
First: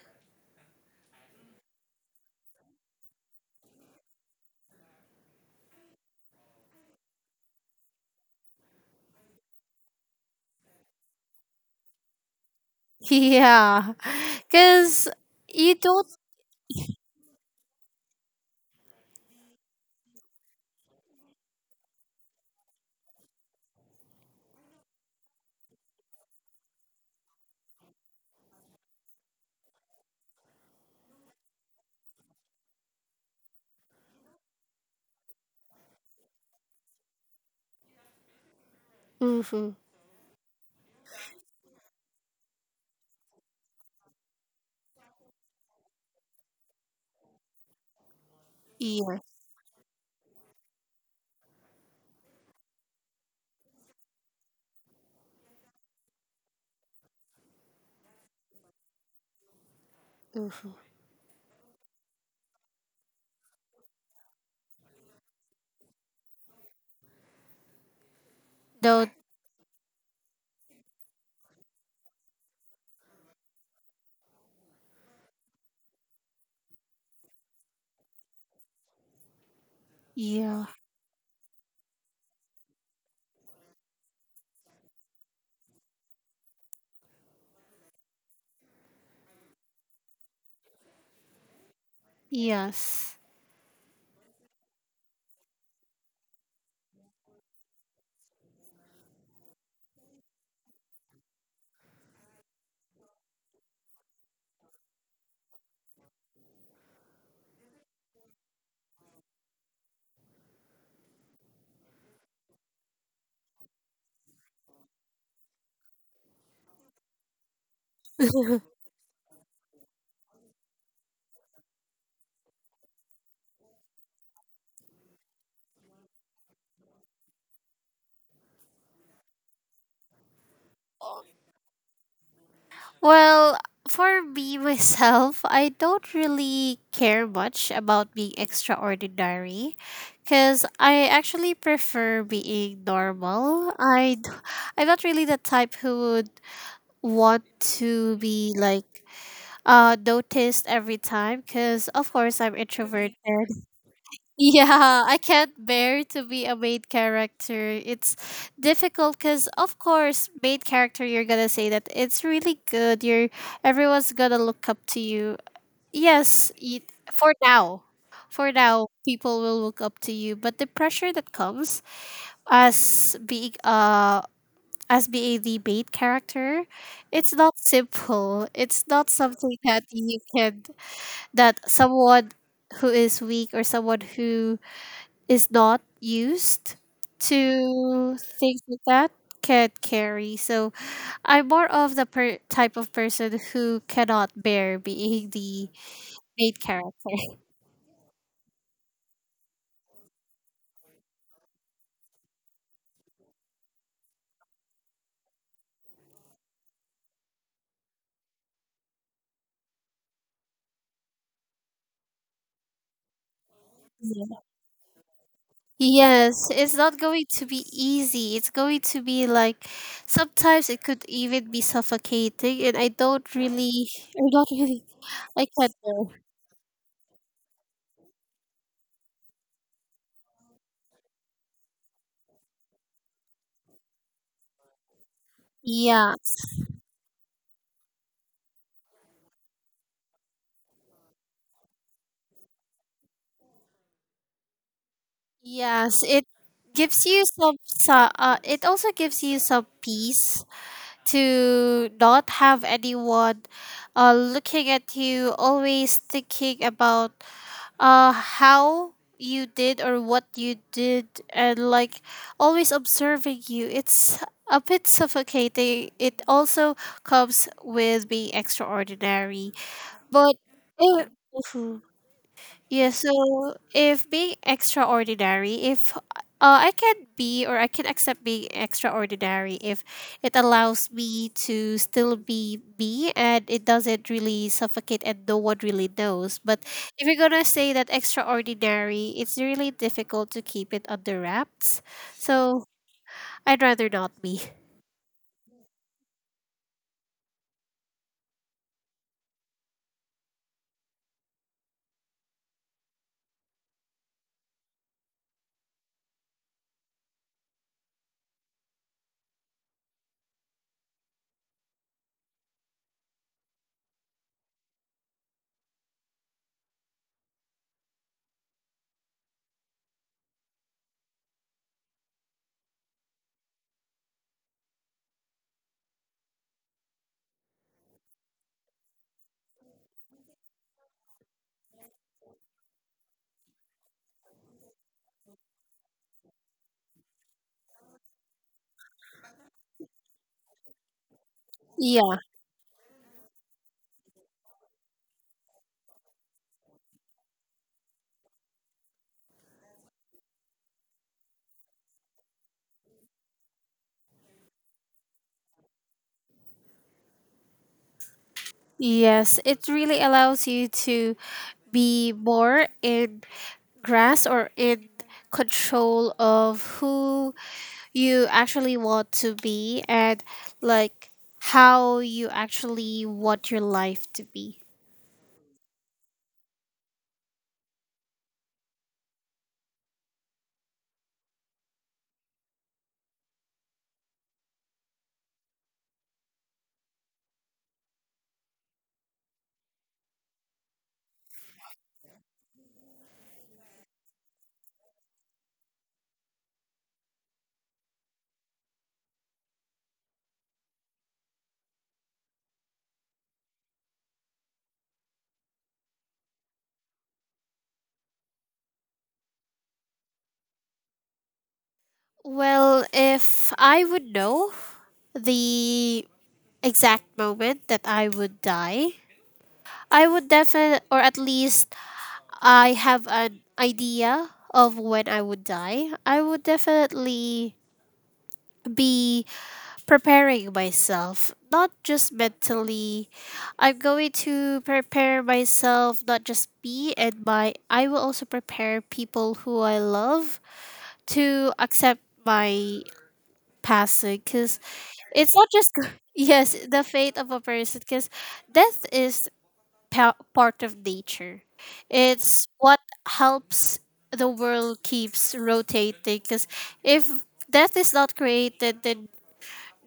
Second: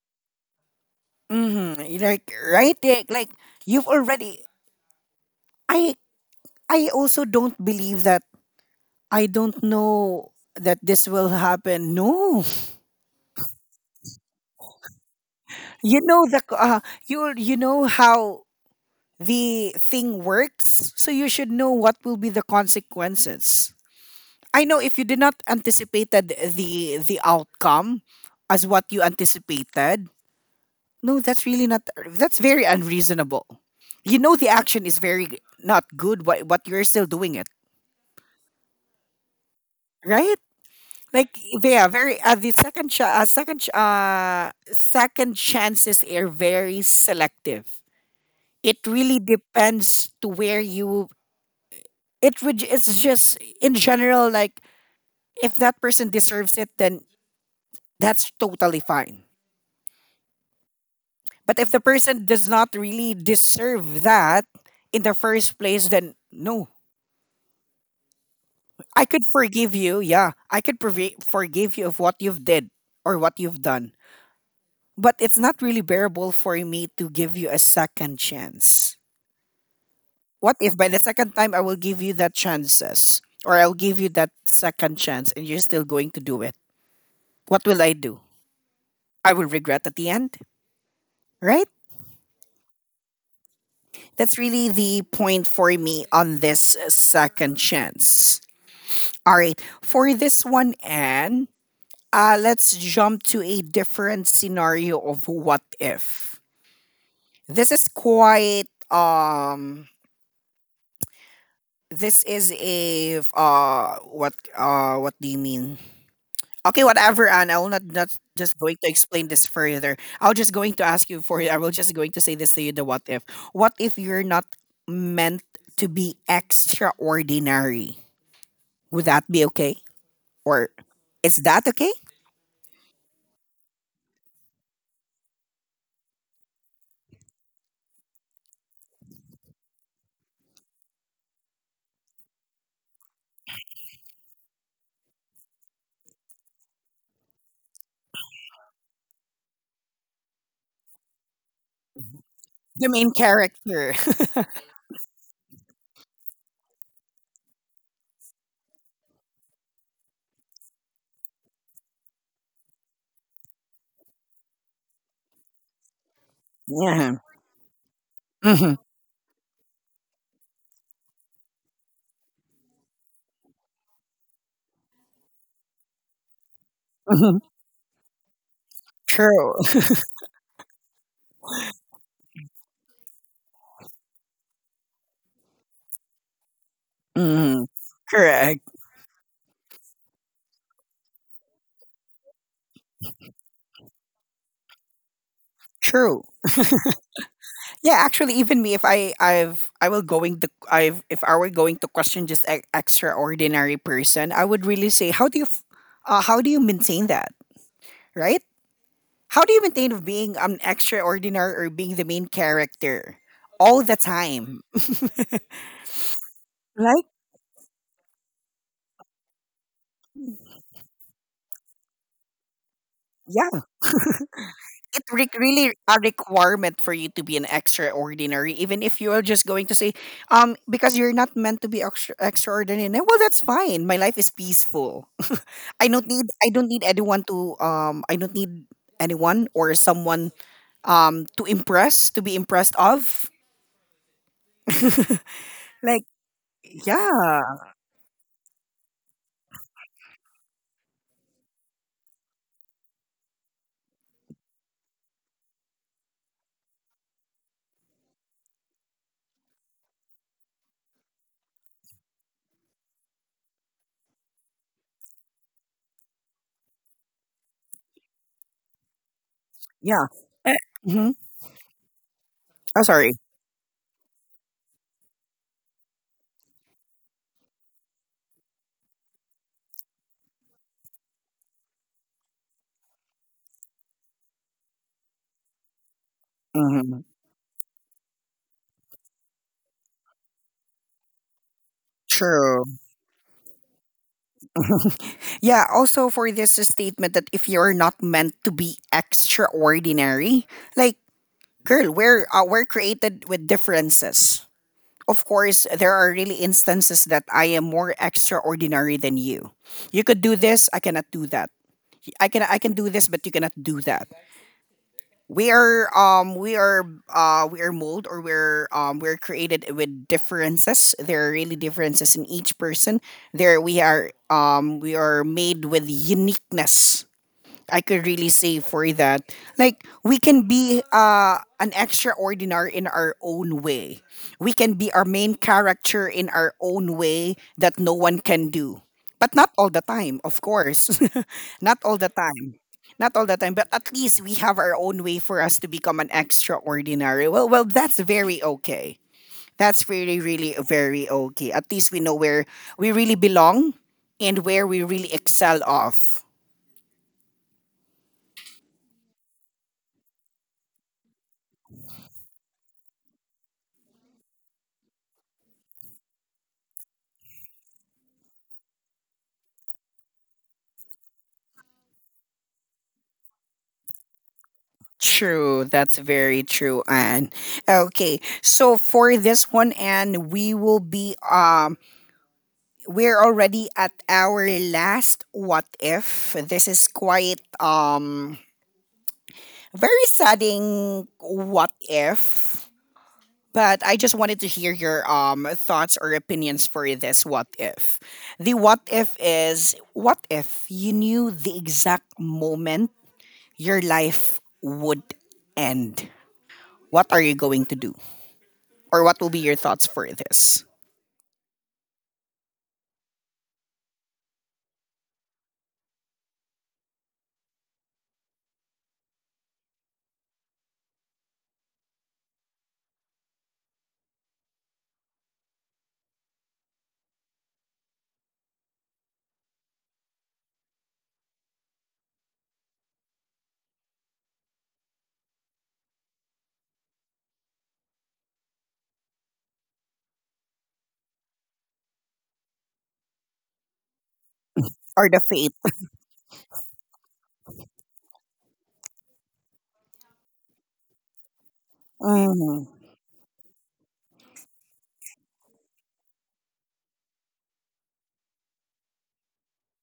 Speaker 1: Mm-hmm. Like right there, like you've already, I I also don't believe that I don't know that this will happen. No.
Speaker 2: Yeah. Cuz you
Speaker 1: You
Speaker 2: don't.
Speaker 1: know the c- uh, you you know how the thing works, so you should know what will be the consequences. I know if you did not anticipated the the outcome as what you anticipated. No, that's really not. That's very unreasonable. You know the action is very g- not good, but but you're still doing it,
Speaker 2: Mm-hmm.
Speaker 1: right? Like, yeah, very. Uh, the second ch- uh, second ch- uh, second chances are very selective. It
Speaker 2: Yeah.
Speaker 1: really depends to where you. It would. It's just in general. Like, if that person deserves it, then that's totally fine.
Speaker 2: Mm-hmm.
Speaker 1: But if the person does not really deserve that in the first place, then no, I
Speaker 2: Don't.
Speaker 1: could forgive you. Yeah, I could forgi- forgive you of what you've did, or what you've done. But it's not really bearable for me to give you a second chance. What
Speaker 2: Yeah.
Speaker 1: if by the second time I will give you that chances, or I'll give you that second chance and you're still going to do it? What will I do? I will regret at the end, right?
Speaker 2: Yes.
Speaker 1: That's really the point for me on this uh, second chance. All right, for this one, Anne, Uh, let's jump to a different scenario of what if. This is quite, um this is a, uh what uh what do you mean? Okay, whatever, and I will not, not just going to explain this further. I'll just going to ask you for it. I will just going to say this to you the what if. What if you're not meant to be extraordinary? Would that be okay? Or is that okay?
Speaker 2: Well, for me, [laughs] myself, I don't really care much about being extraordinary, because I actually prefer being normal. I d- I'm not really the type who would want to be, like, uh noticed every time, because of course I'm
Speaker 1: The main
Speaker 2: introverted.
Speaker 1: character.
Speaker 2: Yeah, I can't bear to be a main character. It's difficult because, of course, main character, you're gonna say that it's really good. You're everyone's gonna look up to you. Yes, y-
Speaker 1: [laughs] Yeah.
Speaker 2: for now, for
Speaker 1: Hmm.
Speaker 2: now, people will look up to you. But the pressure that comes as being uh as being the main character, it's
Speaker 1: Hmm.
Speaker 2: not simple. It's not
Speaker 1: True.
Speaker 2: something that you can that someone who is weak or someone who is not used
Speaker 1: Mhm.
Speaker 2: to
Speaker 1: Correct.
Speaker 2: things like that can't carry. So I'm more of the per- type of person who cannot bear being the
Speaker 1: True.
Speaker 2: main character. [laughs]
Speaker 1: Yeah, actually, even me, if I, I've, I will going to, I've, if I were going to question just an extraordinary person, I would really say, how do you, f- uh, how do you maintain that, right? How do you maintain of being an extraordinary, or being the main character all the
Speaker 2: Yeah.
Speaker 1: time?
Speaker 2: Yes, it's not
Speaker 1: Like,
Speaker 2: going to be easy. It's going to be like, sometimes it could even be suffocating, and I don't
Speaker 1: yeah,
Speaker 2: really, or not [laughs] really,
Speaker 1: it re-
Speaker 2: I can't
Speaker 1: really a
Speaker 2: bear.
Speaker 1: requirement for you to be an extraordinary, even if you are just going to say, um, because you're not meant to be extra- extraordinary. No, well, that's fine. My life is peaceful. [laughs] I don't
Speaker 2: Yeah.
Speaker 1: need. I don't need anyone to. Um, I don't need anyone or someone. Um, to impress, to be impressed of.
Speaker 2: Yes,
Speaker 1: Like,
Speaker 2: it gives you
Speaker 1: yeah,
Speaker 2: some, so- uh, it also gives you some peace, to not have anyone uh, looking at you, always thinking about, uh, how you did or what you did, and like always observing you. It's a bit suffocating. It also comes with being extraordinary.
Speaker 1: yeah.
Speaker 2: But
Speaker 1: Eh.
Speaker 2: it,
Speaker 1: Mm-hmm. Oh,
Speaker 2: yeah, so
Speaker 1: sorry.
Speaker 2: if being extraordinary, if, uh, I can be, or I can accept being extraordinary if it allows me to still be me and it doesn't really suffocate and no one really knows. But
Speaker 1: Mm-hmm.
Speaker 2: if you're gonna say that extraordinary, it's really difficult to keep it under wraps. So
Speaker 1: True.
Speaker 2: I'd rather not be.
Speaker 1: Yeah, also for this statement that if you're not meant to be extraordinary, like, girl, we're uh, we're created with differences. Of course, there are really instances that I am more extraordinary than you. You could do this, I cannot do that. I can I can do this, but you cannot do that. We are um we are uh we are mold, or we're um we're created with differences. There are really differences in each person. There we are um we are made with uniqueness, I could really say for that. Like, we can be uh an extraordinary in our own way. We can be our main character in our own way that no one can do. But not all the time, of course. [laughs] Not all the
Speaker 2: Yeah.
Speaker 1: time. Not all the time, but at least we have our own way for us to become an extraordinary. Well, well, that's very okay. That's really, really very okay. At least we know where we really belong, and where we really excel of.
Speaker 2: Yes, it really allows you to be more in grasp or in control of who you actually want to be, and, like, how you actually want your life to be.
Speaker 1: True, that's very true, Anne. Okay, so for this one, Anne, we will be um we're already at our last what if. This is quite, um very saddening what if. But I just wanted to hear your um thoughts or opinions for this what if. The what if is, what if you knew the exact moment your life would end? What are you going to do? Or what will be your thoughts for this,
Speaker 2: Well, if I would know the exact moment that I would die, I would definitely, or at least I have an idea of when I would die. I would definitely be preparing myself, not just mentally. I'm going to prepare myself, not just me and my I will also prepare people who I love, to accept my passing, because
Speaker 1: or the
Speaker 2: it's not
Speaker 1: fate?
Speaker 2: just [laughs] yes, the fate of a person, because death is pa- part of nature. It's
Speaker 1: Mhm,
Speaker 2: what helps the world keeps rotating, because if death is not created, then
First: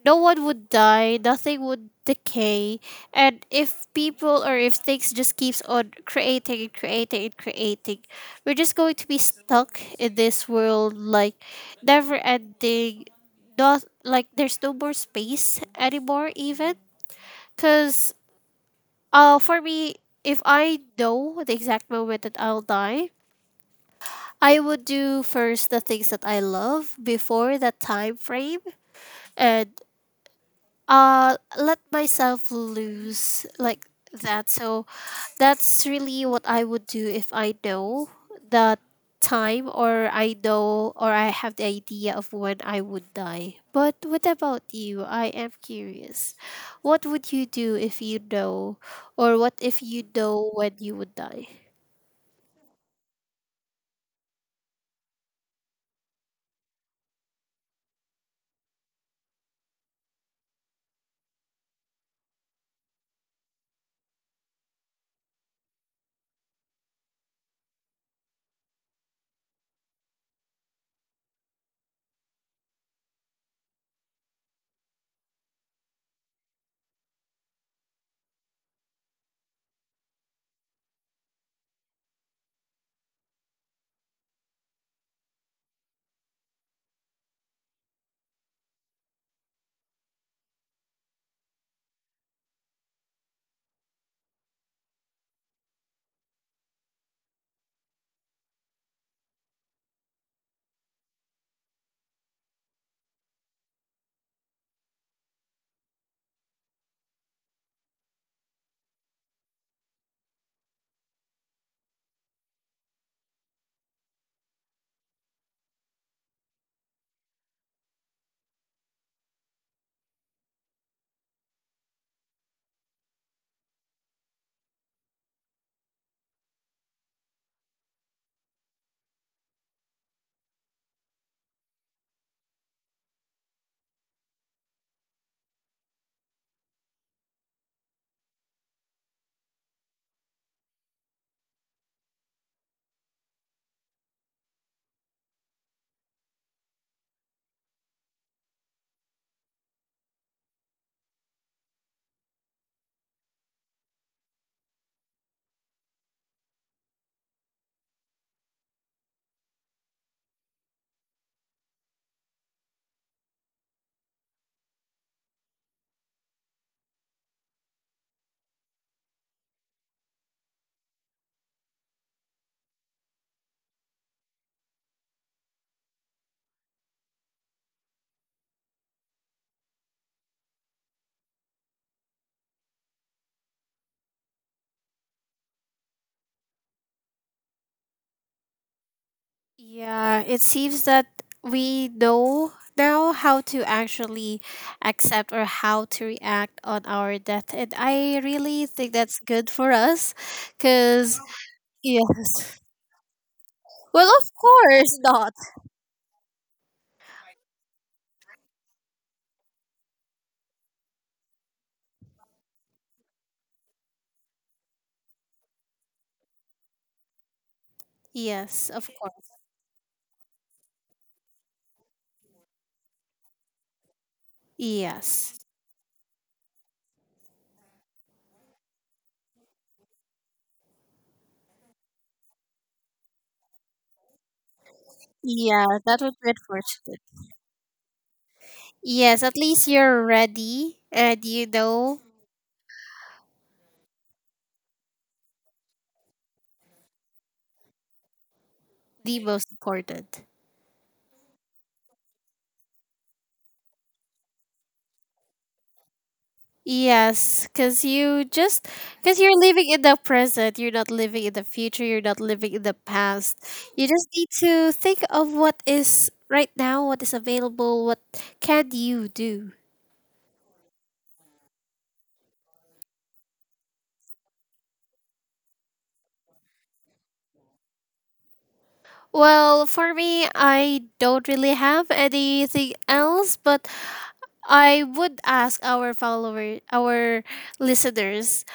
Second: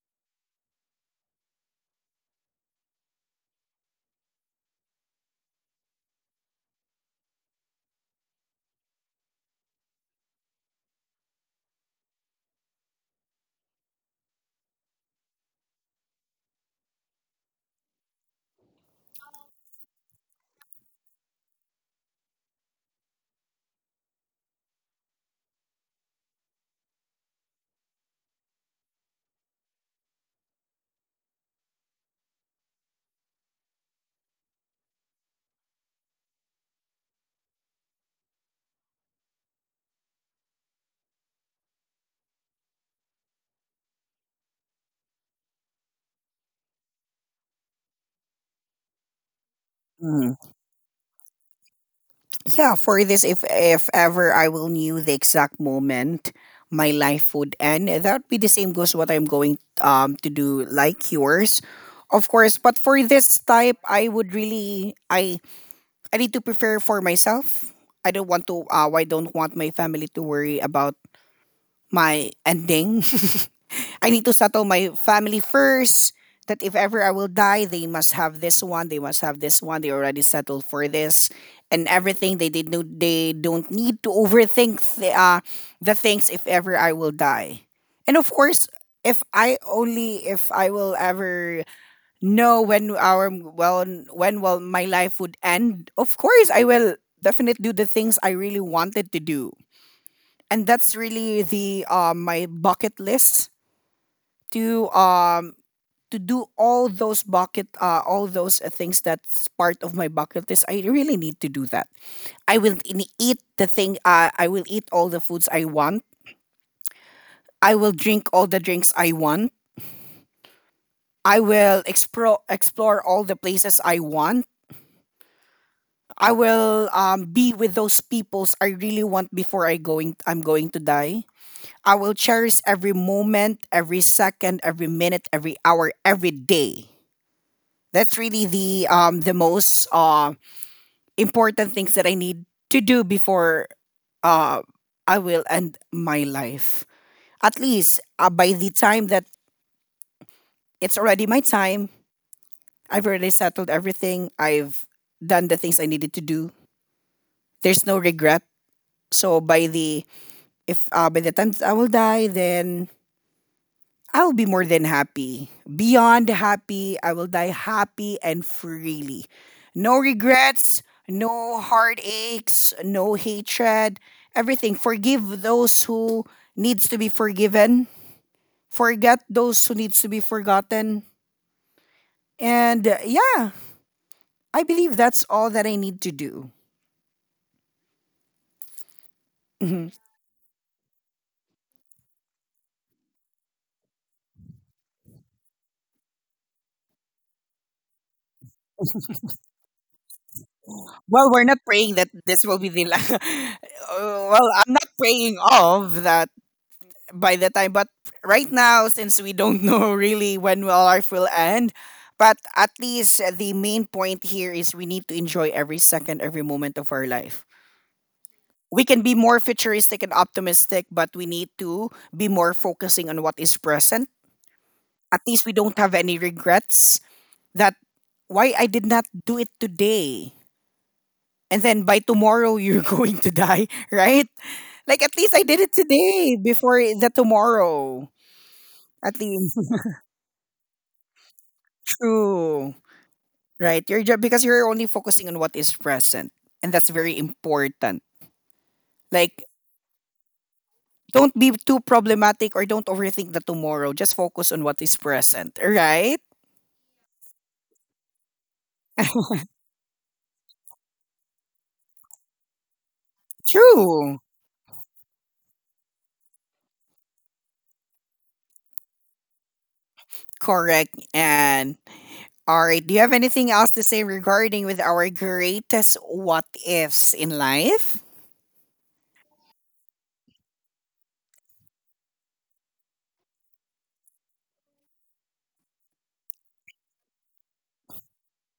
Speaker 2: no one would die, nothing would decay. And if people or if things just keeps on creating and creating and creating, we're just going to be stuck in this world like never ending. Not like there's no more space anymore even. Cause uh for me, if I know the exact moment that I'll die, I would do first the things that I love before that time frame, and uh let myself loose, like that. So that's really what I would do if I know the time or i know or I have the idea of when I would die. But what about you? I am curious, what would you do if you know, or what if you
Speaker 1: mhm.
Speaker 2: know when you would die?
Speaker 1: Yeah, for this, if if ever I will knew the exact moment my life would end, that would be the same goes what I'm going um to do like yours, of course. But for this type, I would really I I need to prepare for myself. I don't want to. Uh, I don't want my family to worry about my ending. [laughs] I need to settle my family first. That if ever I will die, they must have this one. They must have this one. They already settled for this, and everything they did. No, they don't need to overthink the, uh, the things if ever I will die. And of course, if I only if I will ever know when our well when will my life would end, of course I will definitely do the things I really wanted to do, and that's really the um my bucket list, to um to do all those bucket uh, all those uh, things that's part of my bucket list. I really need to do that. i will in- eat the thing uh, I will eat all the foods I want. I will drink all the drinks I want. I will explore explore all the places I want. I will um, be with those peoples I really want before i going I'm going to die. I will cherish every moment, every second, every minute, every hour, every day. That's really the um the most um important things that I need to do before uh, I will end my life. At least uh, by the time that it's already my time, I've already settled everything. I've done the things I needed to do. There's no regret. So by the if uh, by the time that I will die, then I'll be more than happy. Beyond happy, I will die happy and freely. No regrets, no heartaches, no hatred, everything. Forgive those who needs to be forgiven. Forget those who needs to be forgotten. And uh, yeah, I believe that's all that I need to do. Mhm.
Speaker 2: Yeah, it seems that we know now how to actually accept or how to react on our death. And I really think that's good for us, because,
Speaker 1: Well, we're not praying that this will
Speaker 2: yes.
Speaker 1: be the last. [laughs]
Speaker 2: Well, of
Speaker 1: Well, I'm not
Speaker 2: course not.
Speaker 1: praying of that by the time, but right now, since we don't [laughs] know really when will life will end, but at least uh, the main point here is we need to enjoy every second, every moment of our life.
Speaker 2: Yes,
Speaker 1: We
Speaker 2: of
Speaker 1: can be
Speaker 2: course.
Speaker 1: more futuristic and optimistic, but we need to be more focusing on what is present. At
Speaker 2: Yes.
Speaker 1: least we don't have any regrets that why I did not do it today, and then by tomorrow you're [laughs] going to die. [laughs] Right? Like, at least I did
Speaker 2: Yeah,
Speaker 1: it
Speaker 2: that would be
Speaker 1: today before
Speaker 2: unfortunate.
Speaker 1: the tomorrow. At
Speaker 2: Yes, at
Speaker 1: least.
Speaker 2: least you're ready and you
Speaker 1: [laughs]
Speaker 2: know.
Speaker 1: True. Right? You're ju- because you're only focusing on what is present, and that's very important.
Speaker 2: The
Speaker 1: Like,
Speaker 2: most important.
Speaker 1: don't be too problematic or don't overthink the tomorrow. Just focus on what is present, right?
Speaker 2: Yes, because you just because you're living in the present, you're not living in the future, you're not living in the past. You just
Speaker 1: True.
Speaker 2: need to think of what is right now, what is available, what can you do.
Speaker 1: Correct. And all right, do you have anything else to say regarding with our greatest what ifs in life?
Speaker 2: Well, for me, I don't really have anything else, but I would ask our followers, our listeners,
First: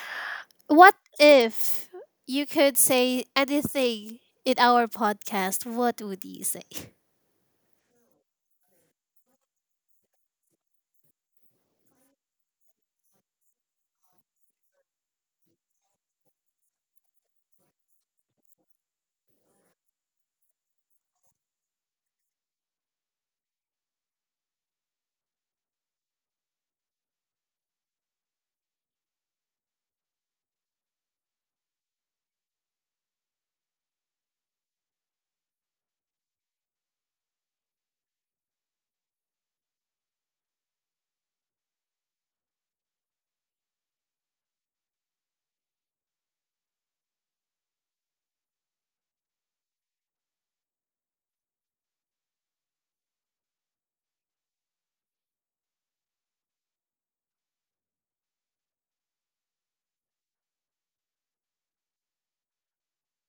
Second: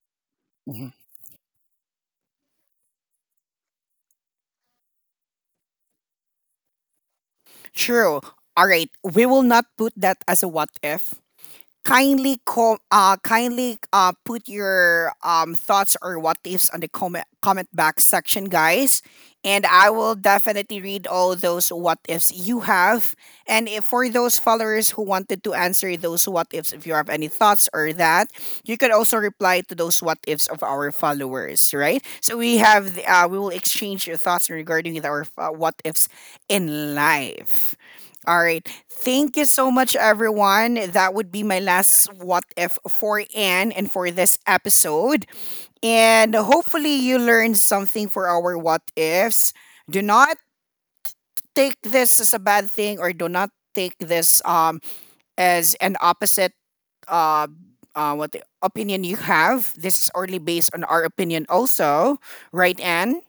Speaker 1: Mhm.
Speaker 2: what if you could say anything in our podcast? What would you say? [laughs]
Speaker 1: True. All right, we will not put that as a what if. kindly com- uh kindly uh put your um thoughts or what ifs on the comment comment back section, guys. And I will definitely read all those what ifs you have. And if for those followers who wanted to answer those what ifs, if you have any thoughts or that, you can also reply to those what ifs of our followers. Right, so we have the, uh, we will exchange your thoughts regarding with our uh, what ifs in life. All right. Thank you so much, everyone. That would be my last what if for Anne and for this episode. And hopefully, you learned something for our what ifs. Do not take this as a bad thing, or do not take this um as an opposite uh, uh what the opinion you have. This is only based on our opinion, also, right, Anne?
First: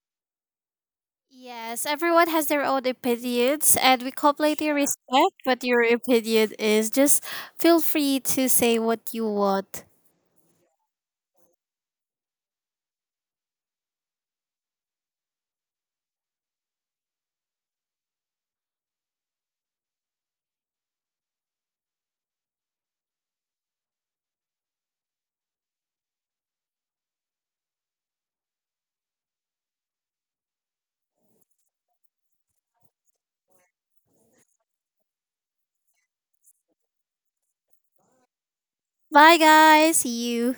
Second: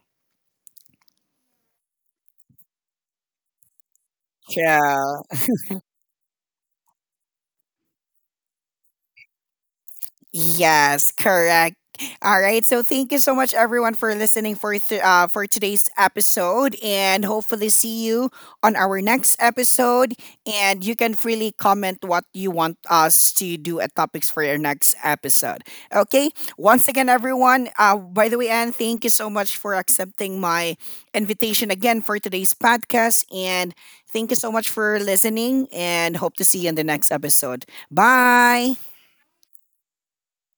Speaker 2: Yes, everyone has their own opinions, and we completely
Speaker 1: Yeah.
Speaker 2: respect what your opinion is. Just feel free to say what you want.
Speaker 1: Yes, correct. All right. So thank you so much, everyone, for listening for th- uh, for today's episode, and hopefully see you on our next episode. And you can freely comment what you want us to do at topics for your next episode. Okay. Once again, everyone. Uh, by the way, Anne, thank you so much for accepting my invitation again for today's podcast, and thank you so much for listening. And hope to see you in the next episode. Bye.
Speaker 2: Bye, guys. See you.